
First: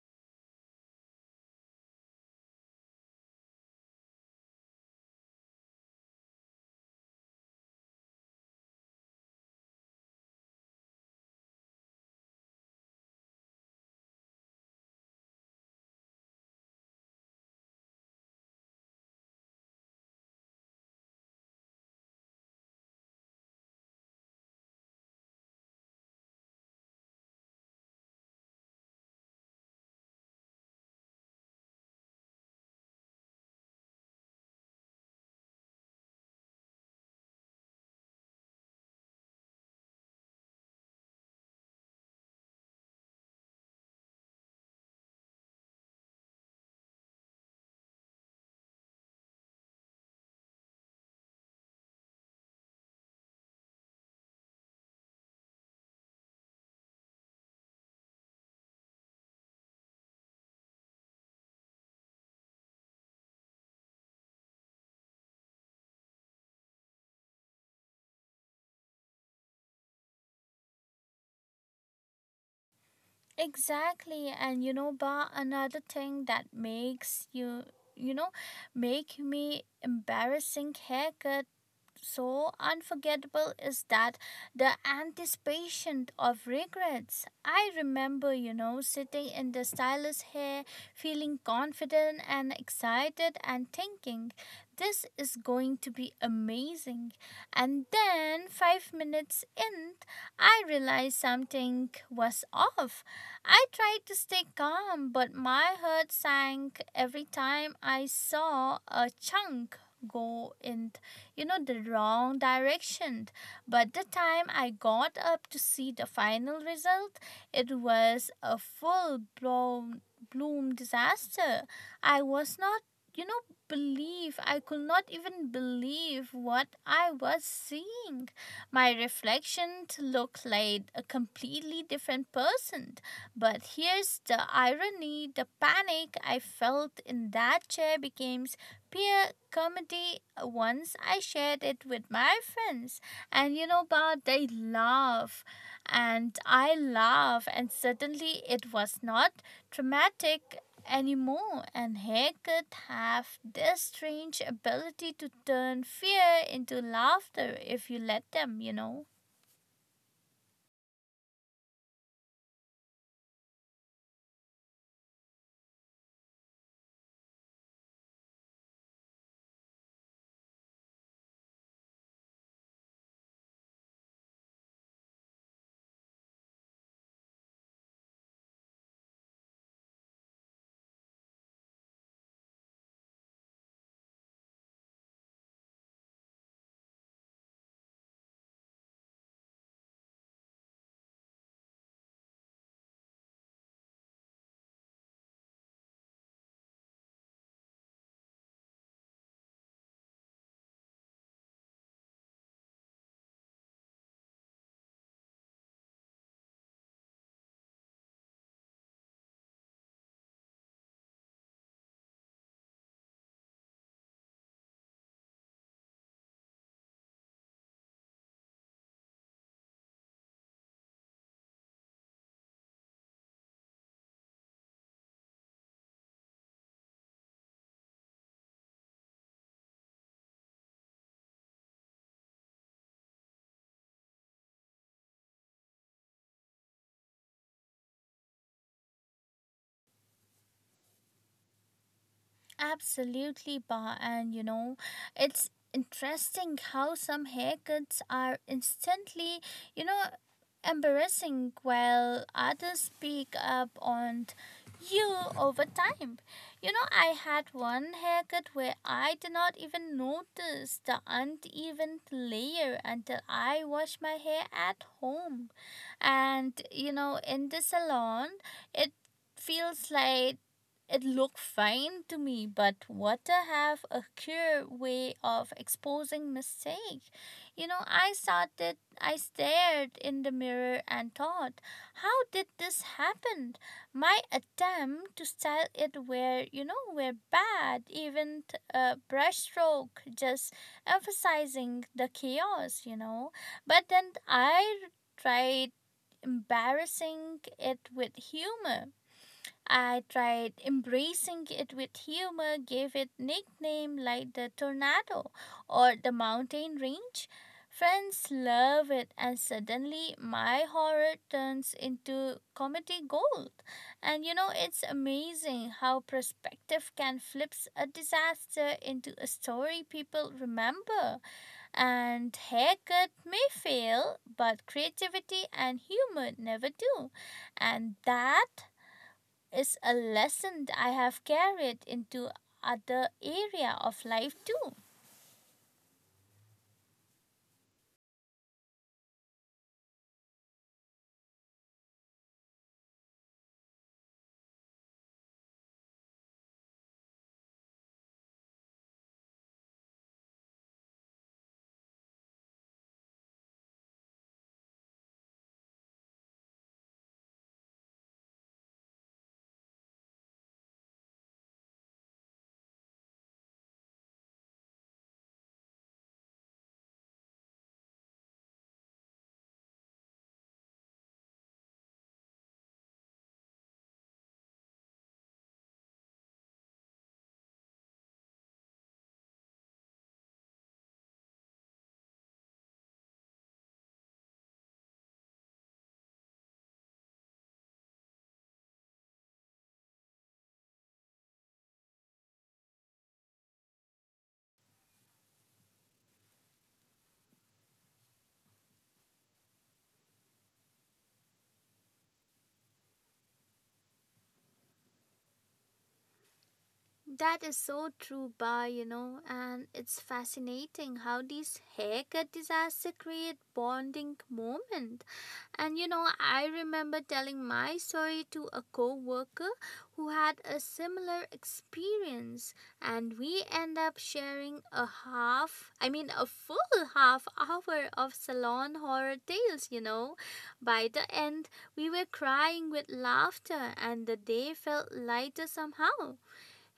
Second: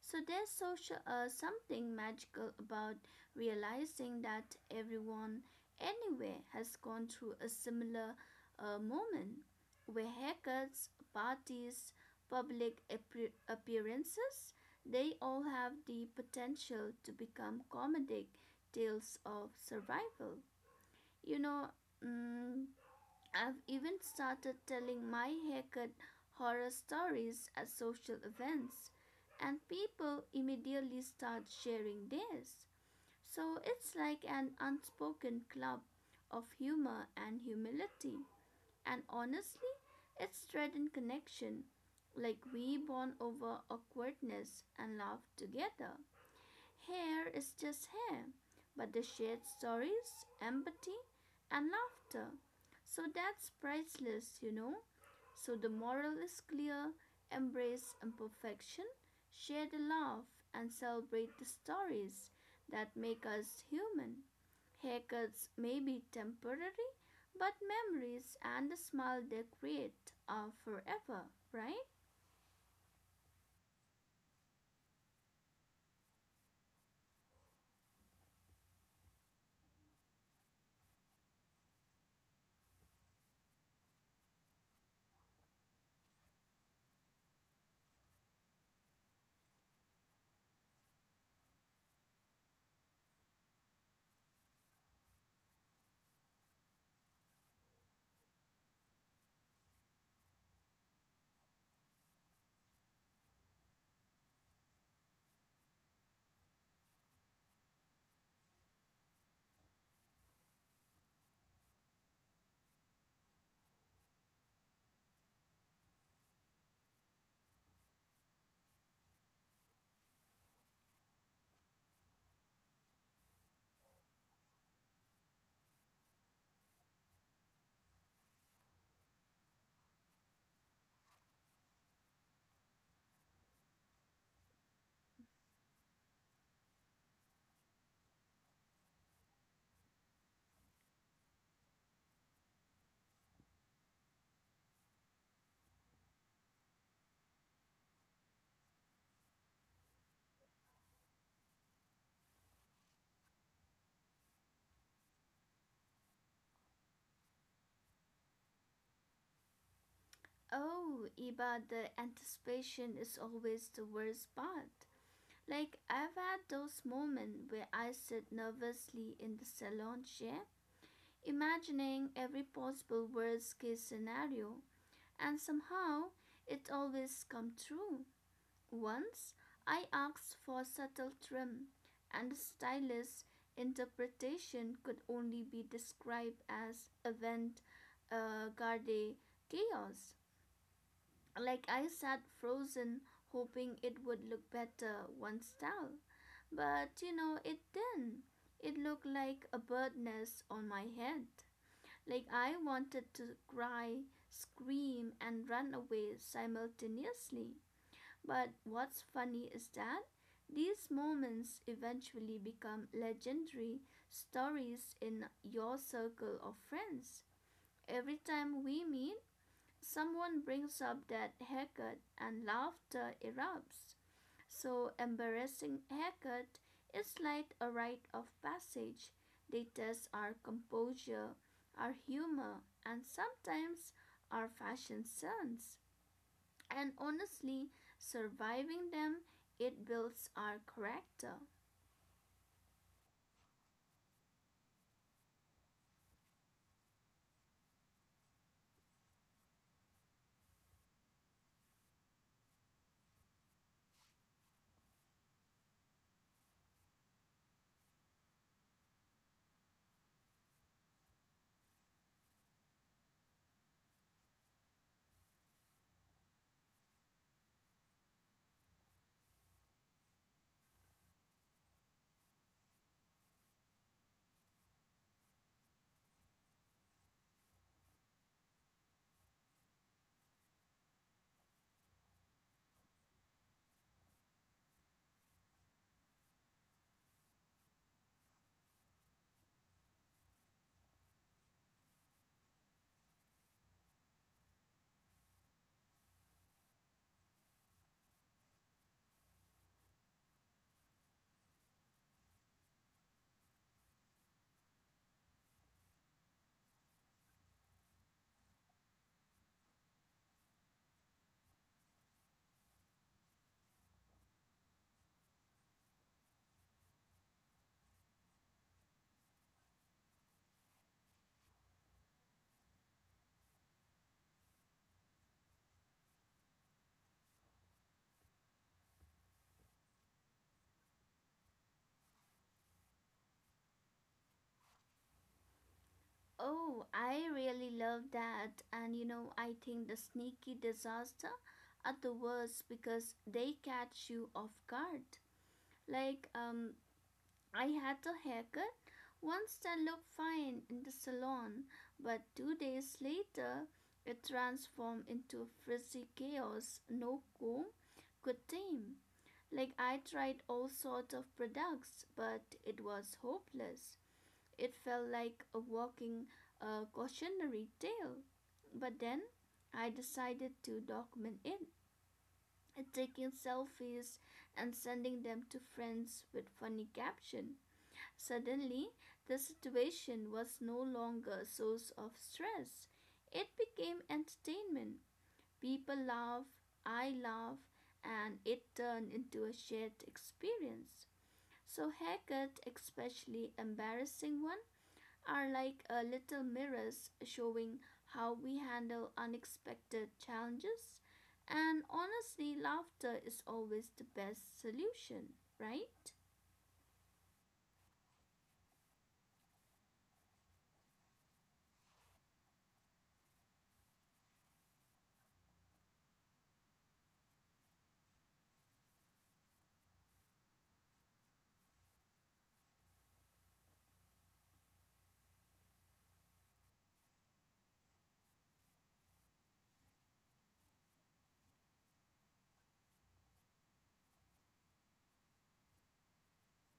S2: So there's social, something magical about realizing that everyone anywhere has gone through a similar moment where haircuts, parties, public appearances, they all have the potential to become comedic tales of survival. You know, mm, I've even started telling my haircut horror stories at social events, and people immediately start sharing theirs. So it's like an unspoken club of humor and humility. And honestly, it's strengthened connection, like we bond over awkwardness and laugh together. Hair is just hair, but they shared stories, empathy, and laughter. So that's priceless, you know. So the moral is clear embrace imperfection, share the love, and celebrate the stories that make us human. Haircuts may be temporary, but memories and the smile they create are forever, right?
S1: Exactly, and you know, Ba, another thing that makes you know, make me embarrassing haircut so unforgettable is that the anticipation of regrets. I remember, sitting in the stylus hair, feeling confident and excited, and thinking, this is going to be amazing. And then, five minutes in, I realized something was off. I tried to stay calm, but my heart sank every time I saw a chunk go in, the wrong direction. But the time I got up to see the final result, it was a full blown bloom disaster. I was not you know believe i could not even believe what I was seeing. My reflection looked like a completely different person. But here's the irony, the panic I felt in that chair became peer comedy once I shared it with my friends. And you know but they laugh and I laugh, and suddenly it was not traumatic anymore. And haircut have this strange ability to turn fear into laughter if you let them,
S2: Oh, Iba, the anticipation is always the worst part. Like I've had those moments where I sit nervously in the salon chair, imagining every possible worst case scenario, and somehow it always come true. Once I asked for a subtle trim, and the stylist's interpretation could only be described as avant garde chaos. Like I sat frozen, hoping it would look better once styled. But you know, it didn't. It looked like a bird nest on my head. Like I wanted to cry, scream, and run away simultaneously. But what's funny is that these moments eventually become legendary stories in your circle of friends. Every time we meet, someone brings up that haircut and laughter erupts. So, embarrassing haircut is like a rite of passage. They test our composure, our humor, and sometimes our fashion sense. And honestly, surviving them, it builds our character.
S1: Absolutely, Ba. And you know, it's interesting how some haircuts are instantly, you know, embarrassing while others pick up on you over time. You know, I had one haircut where I did not even notice the uneven layer until I washed my hair at home. And you know, in the salon, it feels like it looked fine to me, but what to have a clear way of exposing mistake. You know, I stared in the mirror and thought, how did this happen? My attempt to style it were, were bad, even a brushstroke just emphasizing the chaos, But then tried embarrassing it with humor I tried embracing it with humor, gave it nickname like the tornado or the mountain range. Friends love it, and suddenly my horror turns into comedy gold. And you know, it's amazing how perspective can flips a disaster into a story people remember. And haircut may fail, but creativity and humor never do. And that is a lesson that I have carried into other area of life too.
S2: Oh, I really love that. And you know, I think the sneaky disaster are the worst because they catch you off guard. Like, I had a haircut once that looked fine in the salon, but two days later it transformed into a frizzy chaos no comb could tame. Like I tried all sorts of products, but it was hopeless. It felt like a walking cautionary tale. But then I decided to document it, taking selfies and sending them to friends with funny caption. Suddenly, the situation was no longer a source of stress. It became entertainment. People laugh, I laugh, and it turned into a shared experience. So, haircut, especially embarrassing one, are like a little mirrors showing how we handle unexpected challenges. And honestly, laughter is always the best solution, right?
S1: That is so true, Ba, you know, and it's fascinating how these haircut disasters create bonding moment. And you know, I remember telling my story to a co worker who had a similar experience, and we end up sharing a full half hour of salon horror tales, By the end, we were crying with laughter, and the day felt lighter somehow.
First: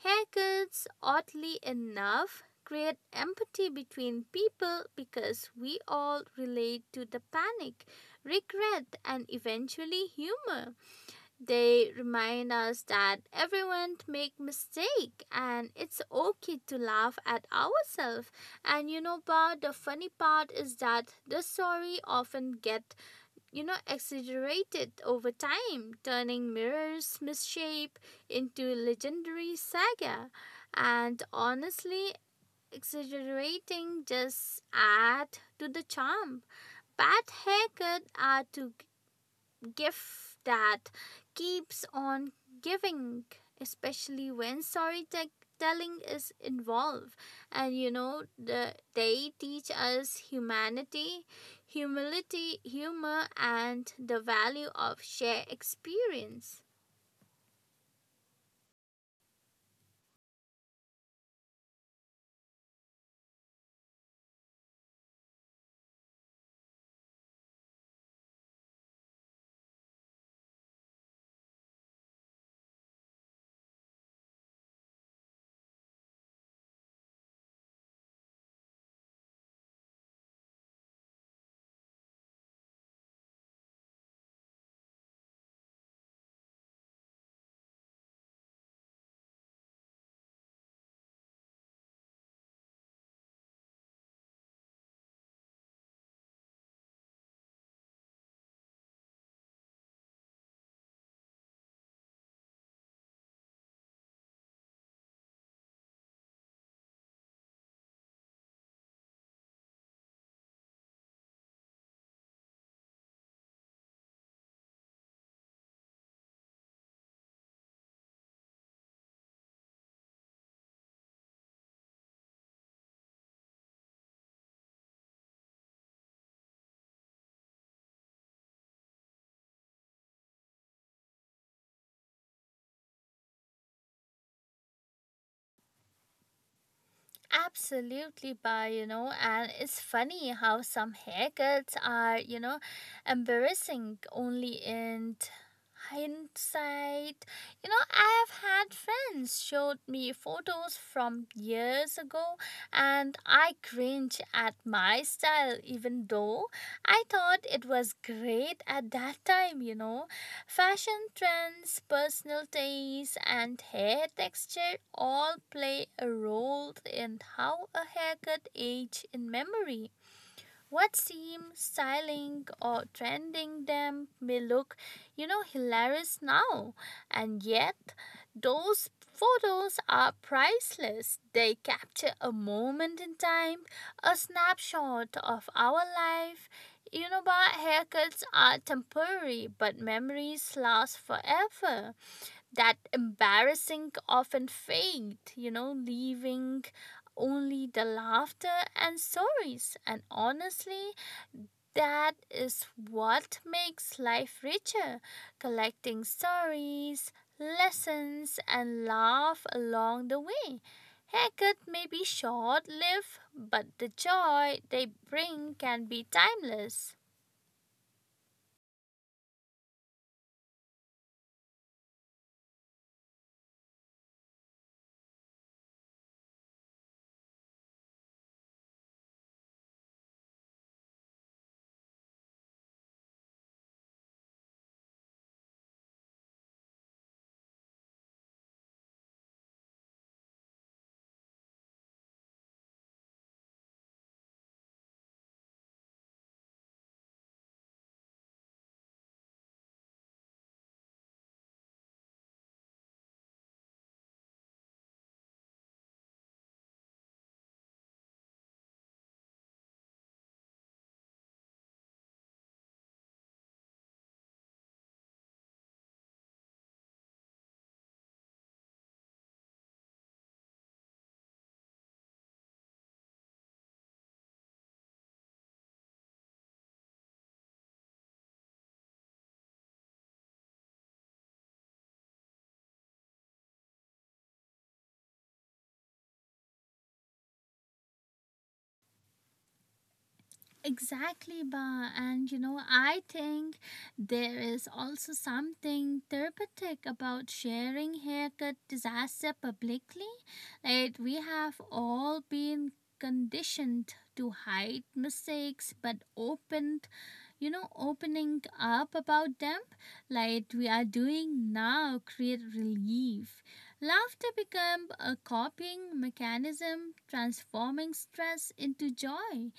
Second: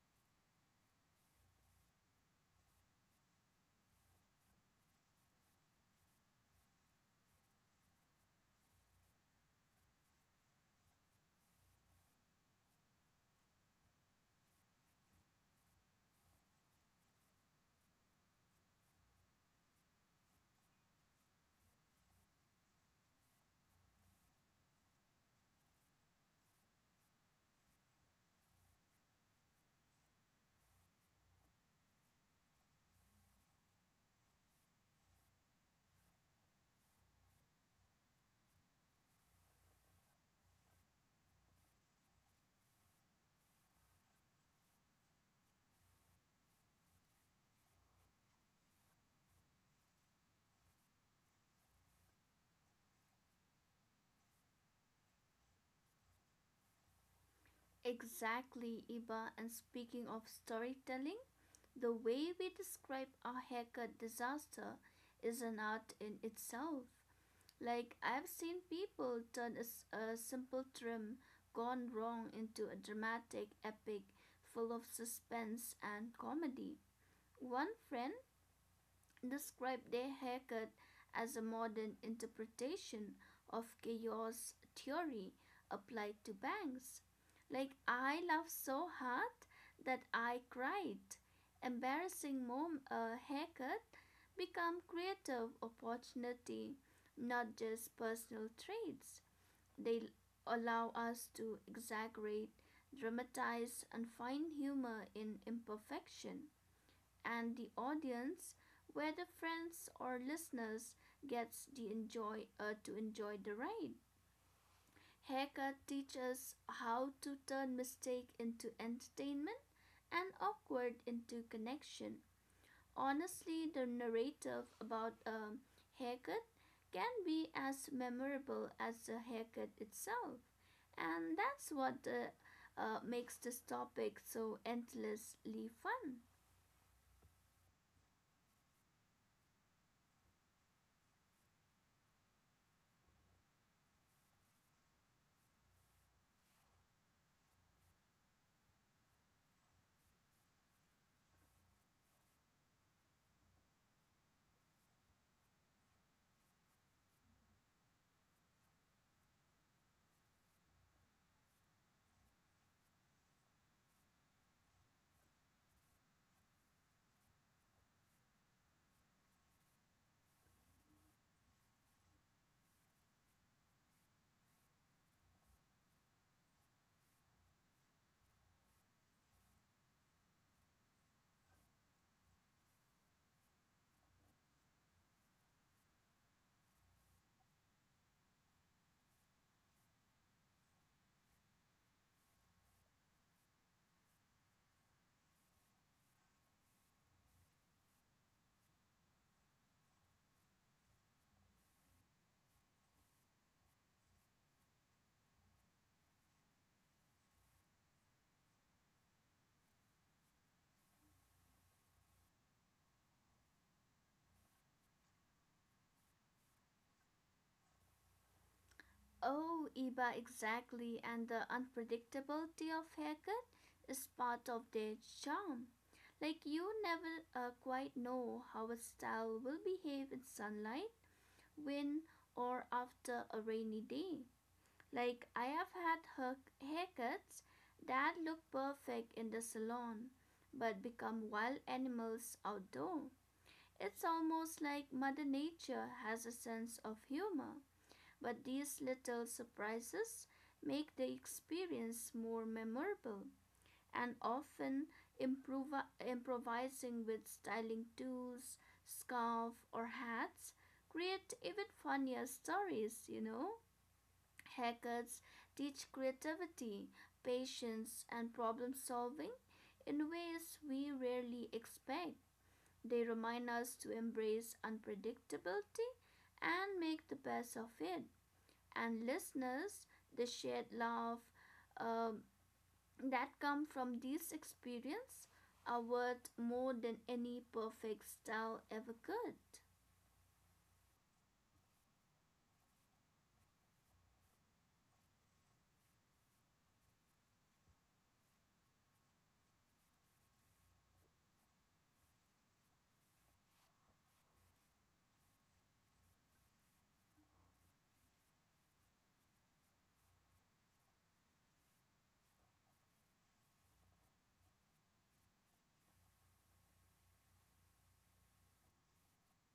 S1: Haircuts, oddly enough, create empathy between people because we all relate to the panic, regret, and eventually humor. They remind us that everyone make mistake and it's okay to laugh at ourselves. And you know, but the funny part is that the story often get, exaggerated over time, turning Mirror's misshape into legendary saga. And honestly, exaggerating just add to the charm. Bad haircut are too gift that keeps on giving, especially when storytelling is involved. And you know, they teach us humanity, humility, humor, and the value of shared experience.
S2: Exactly, Iba. And speaking of storytelling, the way we describe our haircut disaster is an art in itself. Like, I've seen people turn a simple trim gone wrong into a dramatic epic full of suspense and comedy. One friend described their haircut as a modern interpretation of chaos theory applied to banks. Like, I laughed so hard that I cried. Embarrassing mom haircut become creative opportunity, not just personal traits. They allow us to exaggerate, dramatize, and find humor in imperfection and the audience, whether friends or listeners, gets the enjoy to enjoy the ride. Haircut teaches how to turn mistake into entertainment and awkward into connection. Honestly, the narrative about a haircut can be as memorable as the haircut itself, and that's what makes this topic so endlessly fun.
S1: Absolutely, by and it's funny how some haircuts are, embarrassing only in hindsight. You know, I have had friends showed me photos from years ago and I cringe at my style even though I thought it was great at that time. Fashion trends, personal taste and hair texture all play a role in how a haircut age in memory. What seems styling or trending them may look, hilarious now, and yet those photos are priceless. They capture a moment in time, a snapshot of our life. You know, but haircuts are temporary, but memories last forever. That embarrassing often fade, leaving only the laughter and stories. And honestly, that is what makes life richer, collecting stories, lessons, and laugh along the way. Haircut may be short lived, but the joy they bring can be timeless.
S2: Oh, Iba, exactly. And the unpredictability of haircut is part of their charm. Like you never quite know how a style will behave in sunlight, wind, or after a rainy day. Like I have had her haircuts that look perfect in the salon, but become wild animals outdoor. It's almost like Mother Nature has a sense of humor but these little surprises make the experience more memorable and often improvising with styling tools, scarf or hats create even funnier stories, you know. Haircuts teach creativity, patience and problem solving in ways we rarely expect. They remind us to embrace unpredictability and make the best of it and listeners the shared love um, that come from these experience are worth more than any perfect style ever could.
S1: Exactly, Ba. And you know, I think there is also something therapeutic about sharing haircut disaster publicly. Like, we have all been conditioned to hide mistakes but opened, opening up about them like we are doing now, create relief. Laughter become a coping mechanism, transforming stress into joy.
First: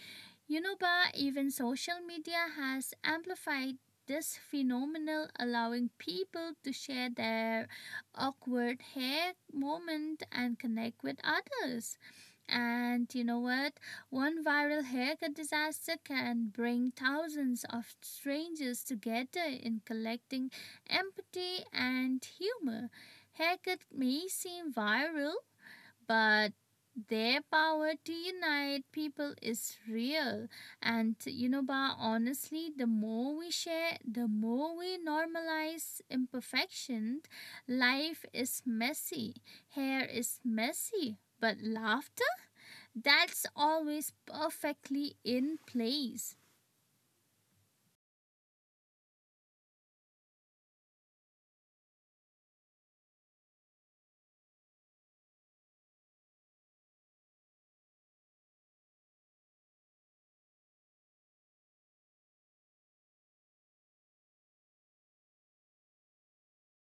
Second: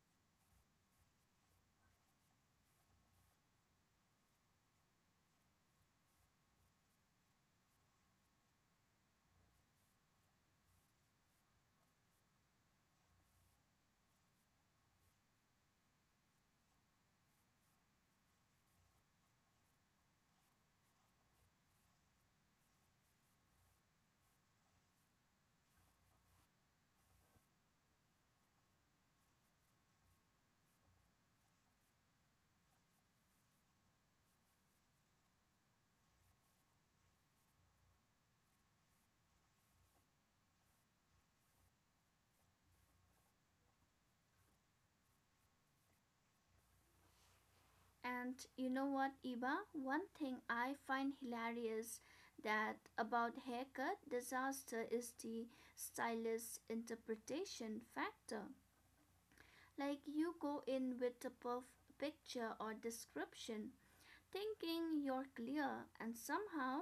S1: You know, Ba, even social media has amplified this phenomenon, allowing people to share their awkward hair moment and connect with others. And you know what? One viral haircut disaster can bring thousands of strangers together in collecting empathy and humor. Haircut may seem viral, but their power to unite people is real. And you know, ba, honestly, the more we share, the more we normalize imperfection. Life is messy, hair is messy, but laughter, that's always perfectly in place.
S2: And you know what, Iba, one thing I find hilarious that about haircut disaster is the stylist interpretation factor like you go in with a picture or description thinking you're clear, and somehow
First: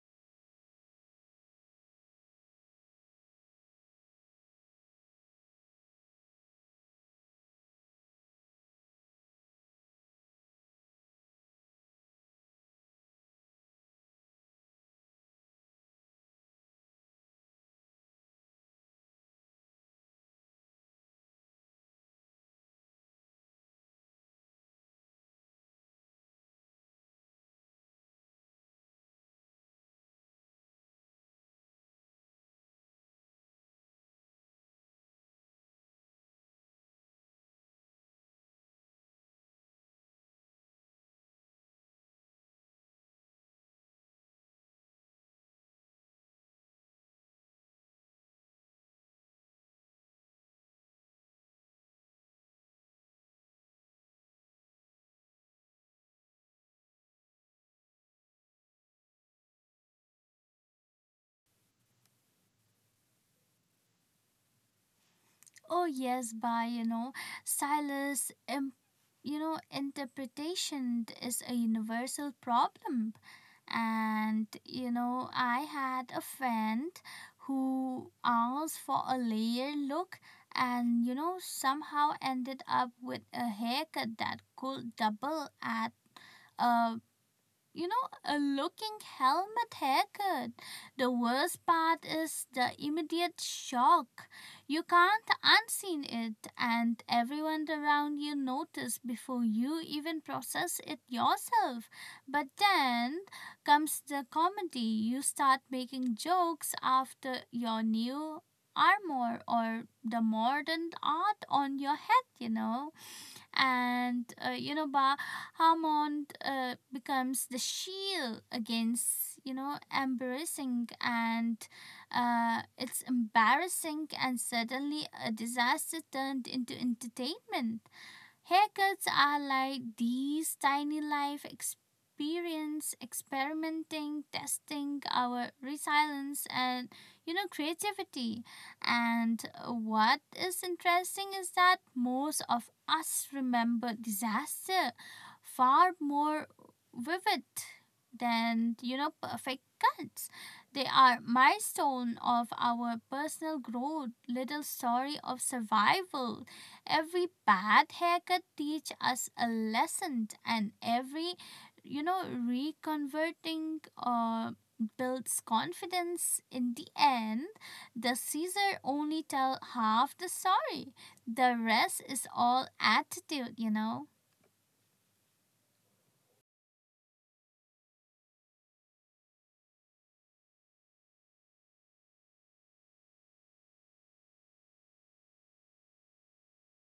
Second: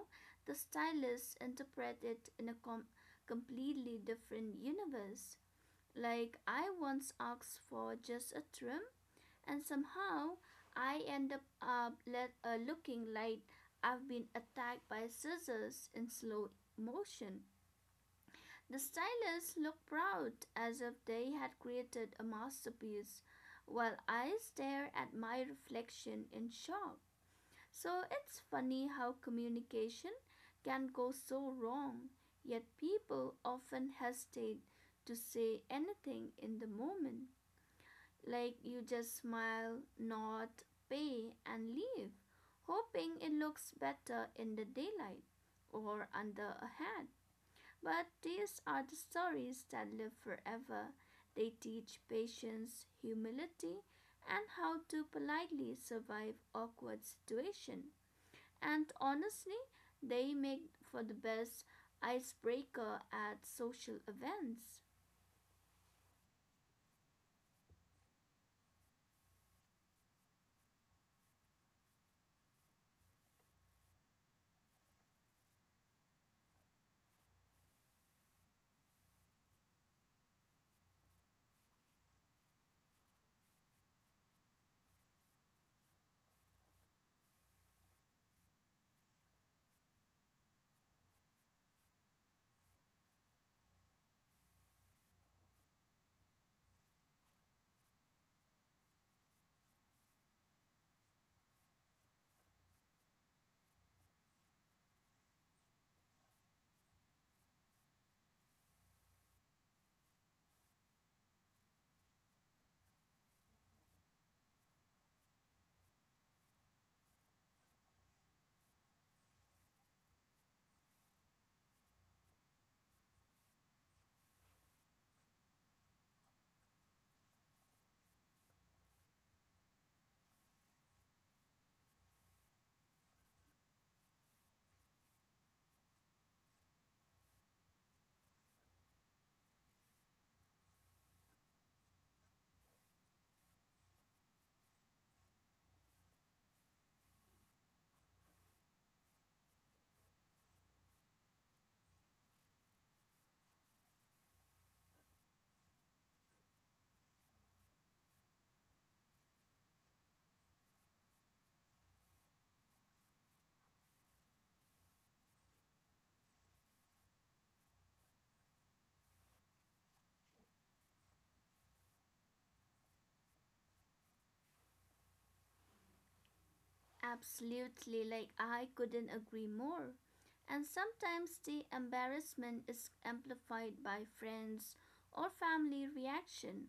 S2: the stylist interprets it in a completely different universe. Like, I once asked for just a trim, and somehow I end up looking like I've been attacked by scissors in slow motion. The stylists look proud as if they had created a masterpiece, while I stare at my reflection in shock. So it's funny how communication can go so wrong, yet people often hesitate to say anything in the moment. Like you just smile, nod, pay, and leave, hoping it looks better in the daylight or under a hat. But these are the stories that live forever. They teach patience, humility, and how to politely survive awkward situations. And honestly, they make for the best icebreaker at social events.
S1: Oh yes, ba, you know, silas imp- you know, interpretation is a universal problem. And you know, I had a friend who asked for a layered look, and you know, somehow ended up with a haircut that could double at a, a looking helmet haircut. The worst part is the immediate shock. You can't unseen it, and everyone around you notice before you even process it yourself. But then comes the comedy. You start making jokes after your new armor or the modern art on your head, you know. And you know, Ba, Hammond becomes the shield against, you know, embarrassing, and it's embarrassing, and suddenly a disaster turned into entertainment. Haircuts are like these tiny life experience, experimenting, testing our resilience and, you know, creativity. And what is interesting is that most of us remember disaster far more vivid than, you know, perfect cuts. They are milestone of our personal growth, little story of survival. Every bad haircut teach us a lesson, and every, you know, reconverting builds confidence. In the end, the caesar only tell half the story, the rest is all attitude, you know.
S2: Absolutely, like I couldn't agree more. And sometimes the embarrassment is amplified by friends or family reaction.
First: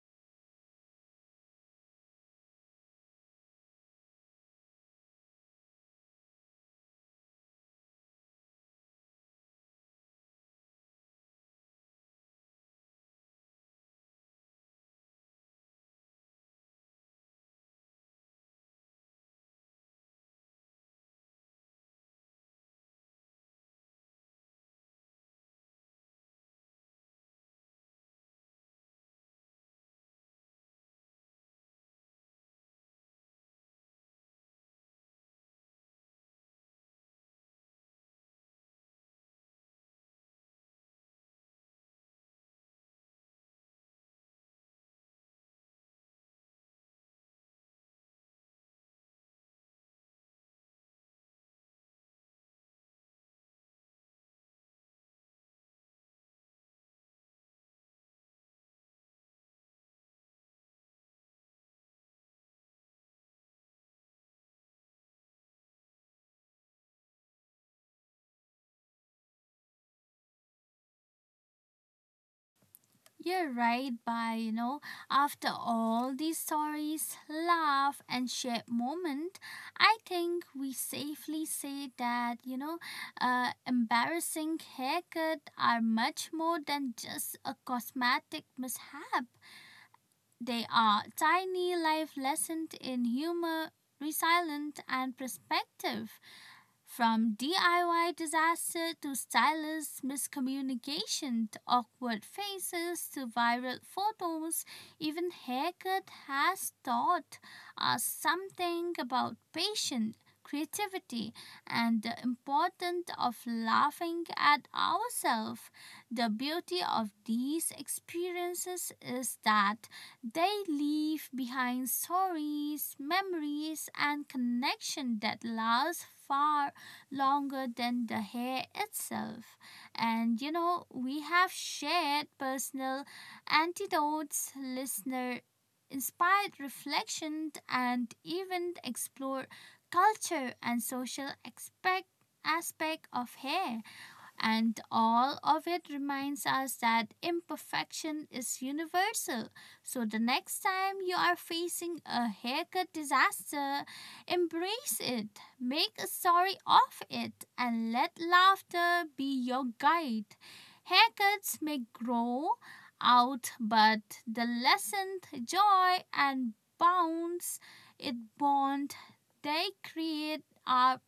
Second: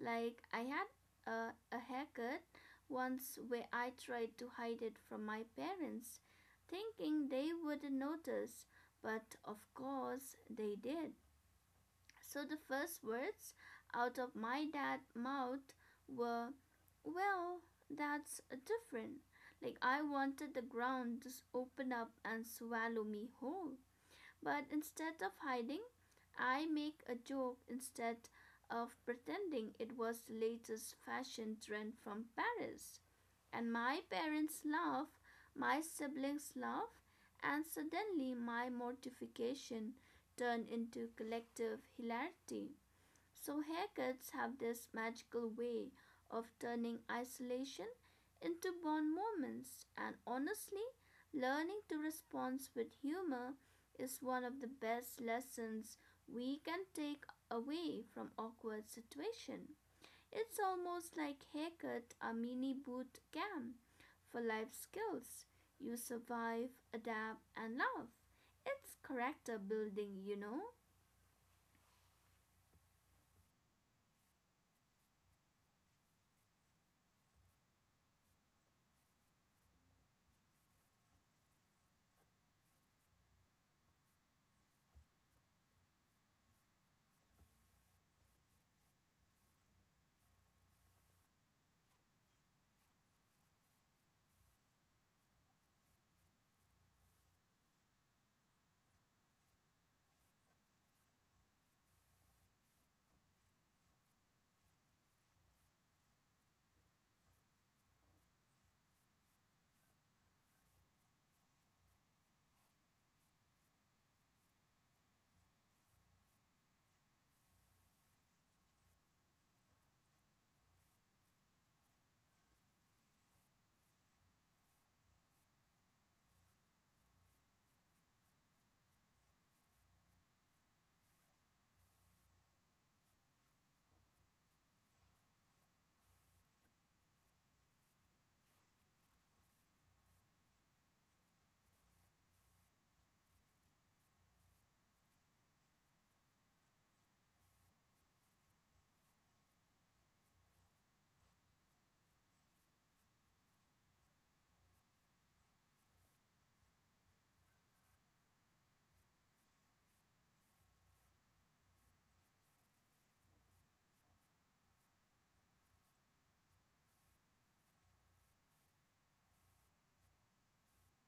S2: Like I had a haircut once where I tried to hide it from my parents, thinking they wouldn't notice, but of course they did. So the first words out of my dad's mouth were, "Well, that's different." Like I wanted the ground to open up and swallow me whole. But instead of hiding, I make a joke instead of pretending it was the latest fashion trend from Paris. And my parents laugh, my siblings laugh, and suddenly my mortification turned into collective hilarity. So, haircuts have this magical way of turning isolation into bond moments, and honestly, learning to respond with humor is one of the best lessons we can take away from awkward situation. It's almost like haircut a mini boot camp for life skills. You survive, adapt, and laugh. It's character building, you know.
S1: You're right, by you know, after all these stories, laugh, and shared moment, I think we safely say that, embarrassing haircut are much more than just a cosmetic mishap. They are tiny life lessons in humor, resilience, and perspective. From DIY disaster to stylist miscommunication, to awkward faces to viral photos, even haircut has taught us something about patience, creativity, and the importance of laughing at ourselves. The beauty of these experiences is that they leave behind stories, memories, and connection that last far longer than the hair itself. And you know, we have shared personal antidotes, listener inspired reflection, and even explored culture and social aspect of hair. And all of it reminds us that imperfection is universal. So the next time you are facing a haircut disaster, embrace it, make a story of it, and let laughter be your guide. Haircuts may grow out, but the lessened joy and bounce it bond they create are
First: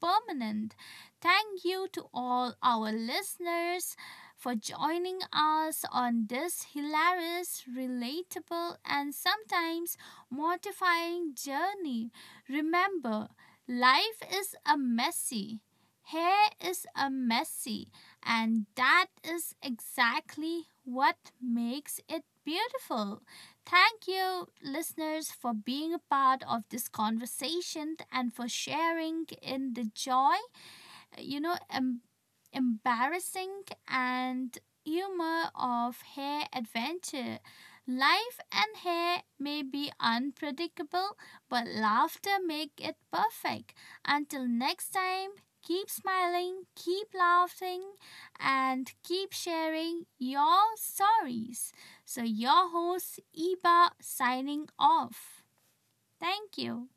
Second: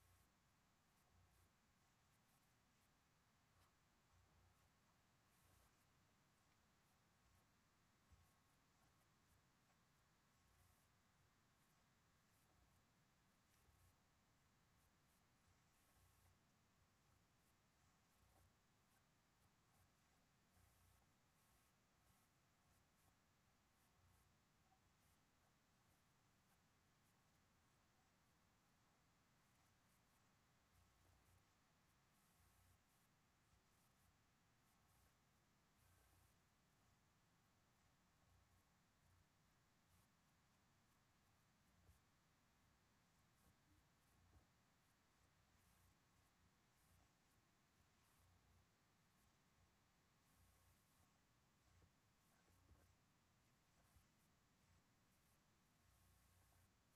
S1: permanent. Thank you to all our listeners for joining us on this hilarious, relatable, and sometimes mortifying journey. Remember, life is a messy. Hair is a messy, and that is exactly what makes it beautiful. Thank you, listeners, for being a part of this conversation and for sharing in the joy, you know, em- embarrassing and humor of hair adventure. Life and hair may be unpredictable, but laughter make it perfect. Until next time, keep smiling, keep laughing, and keep sharing your stories. So your host Iba signing off. Thank you.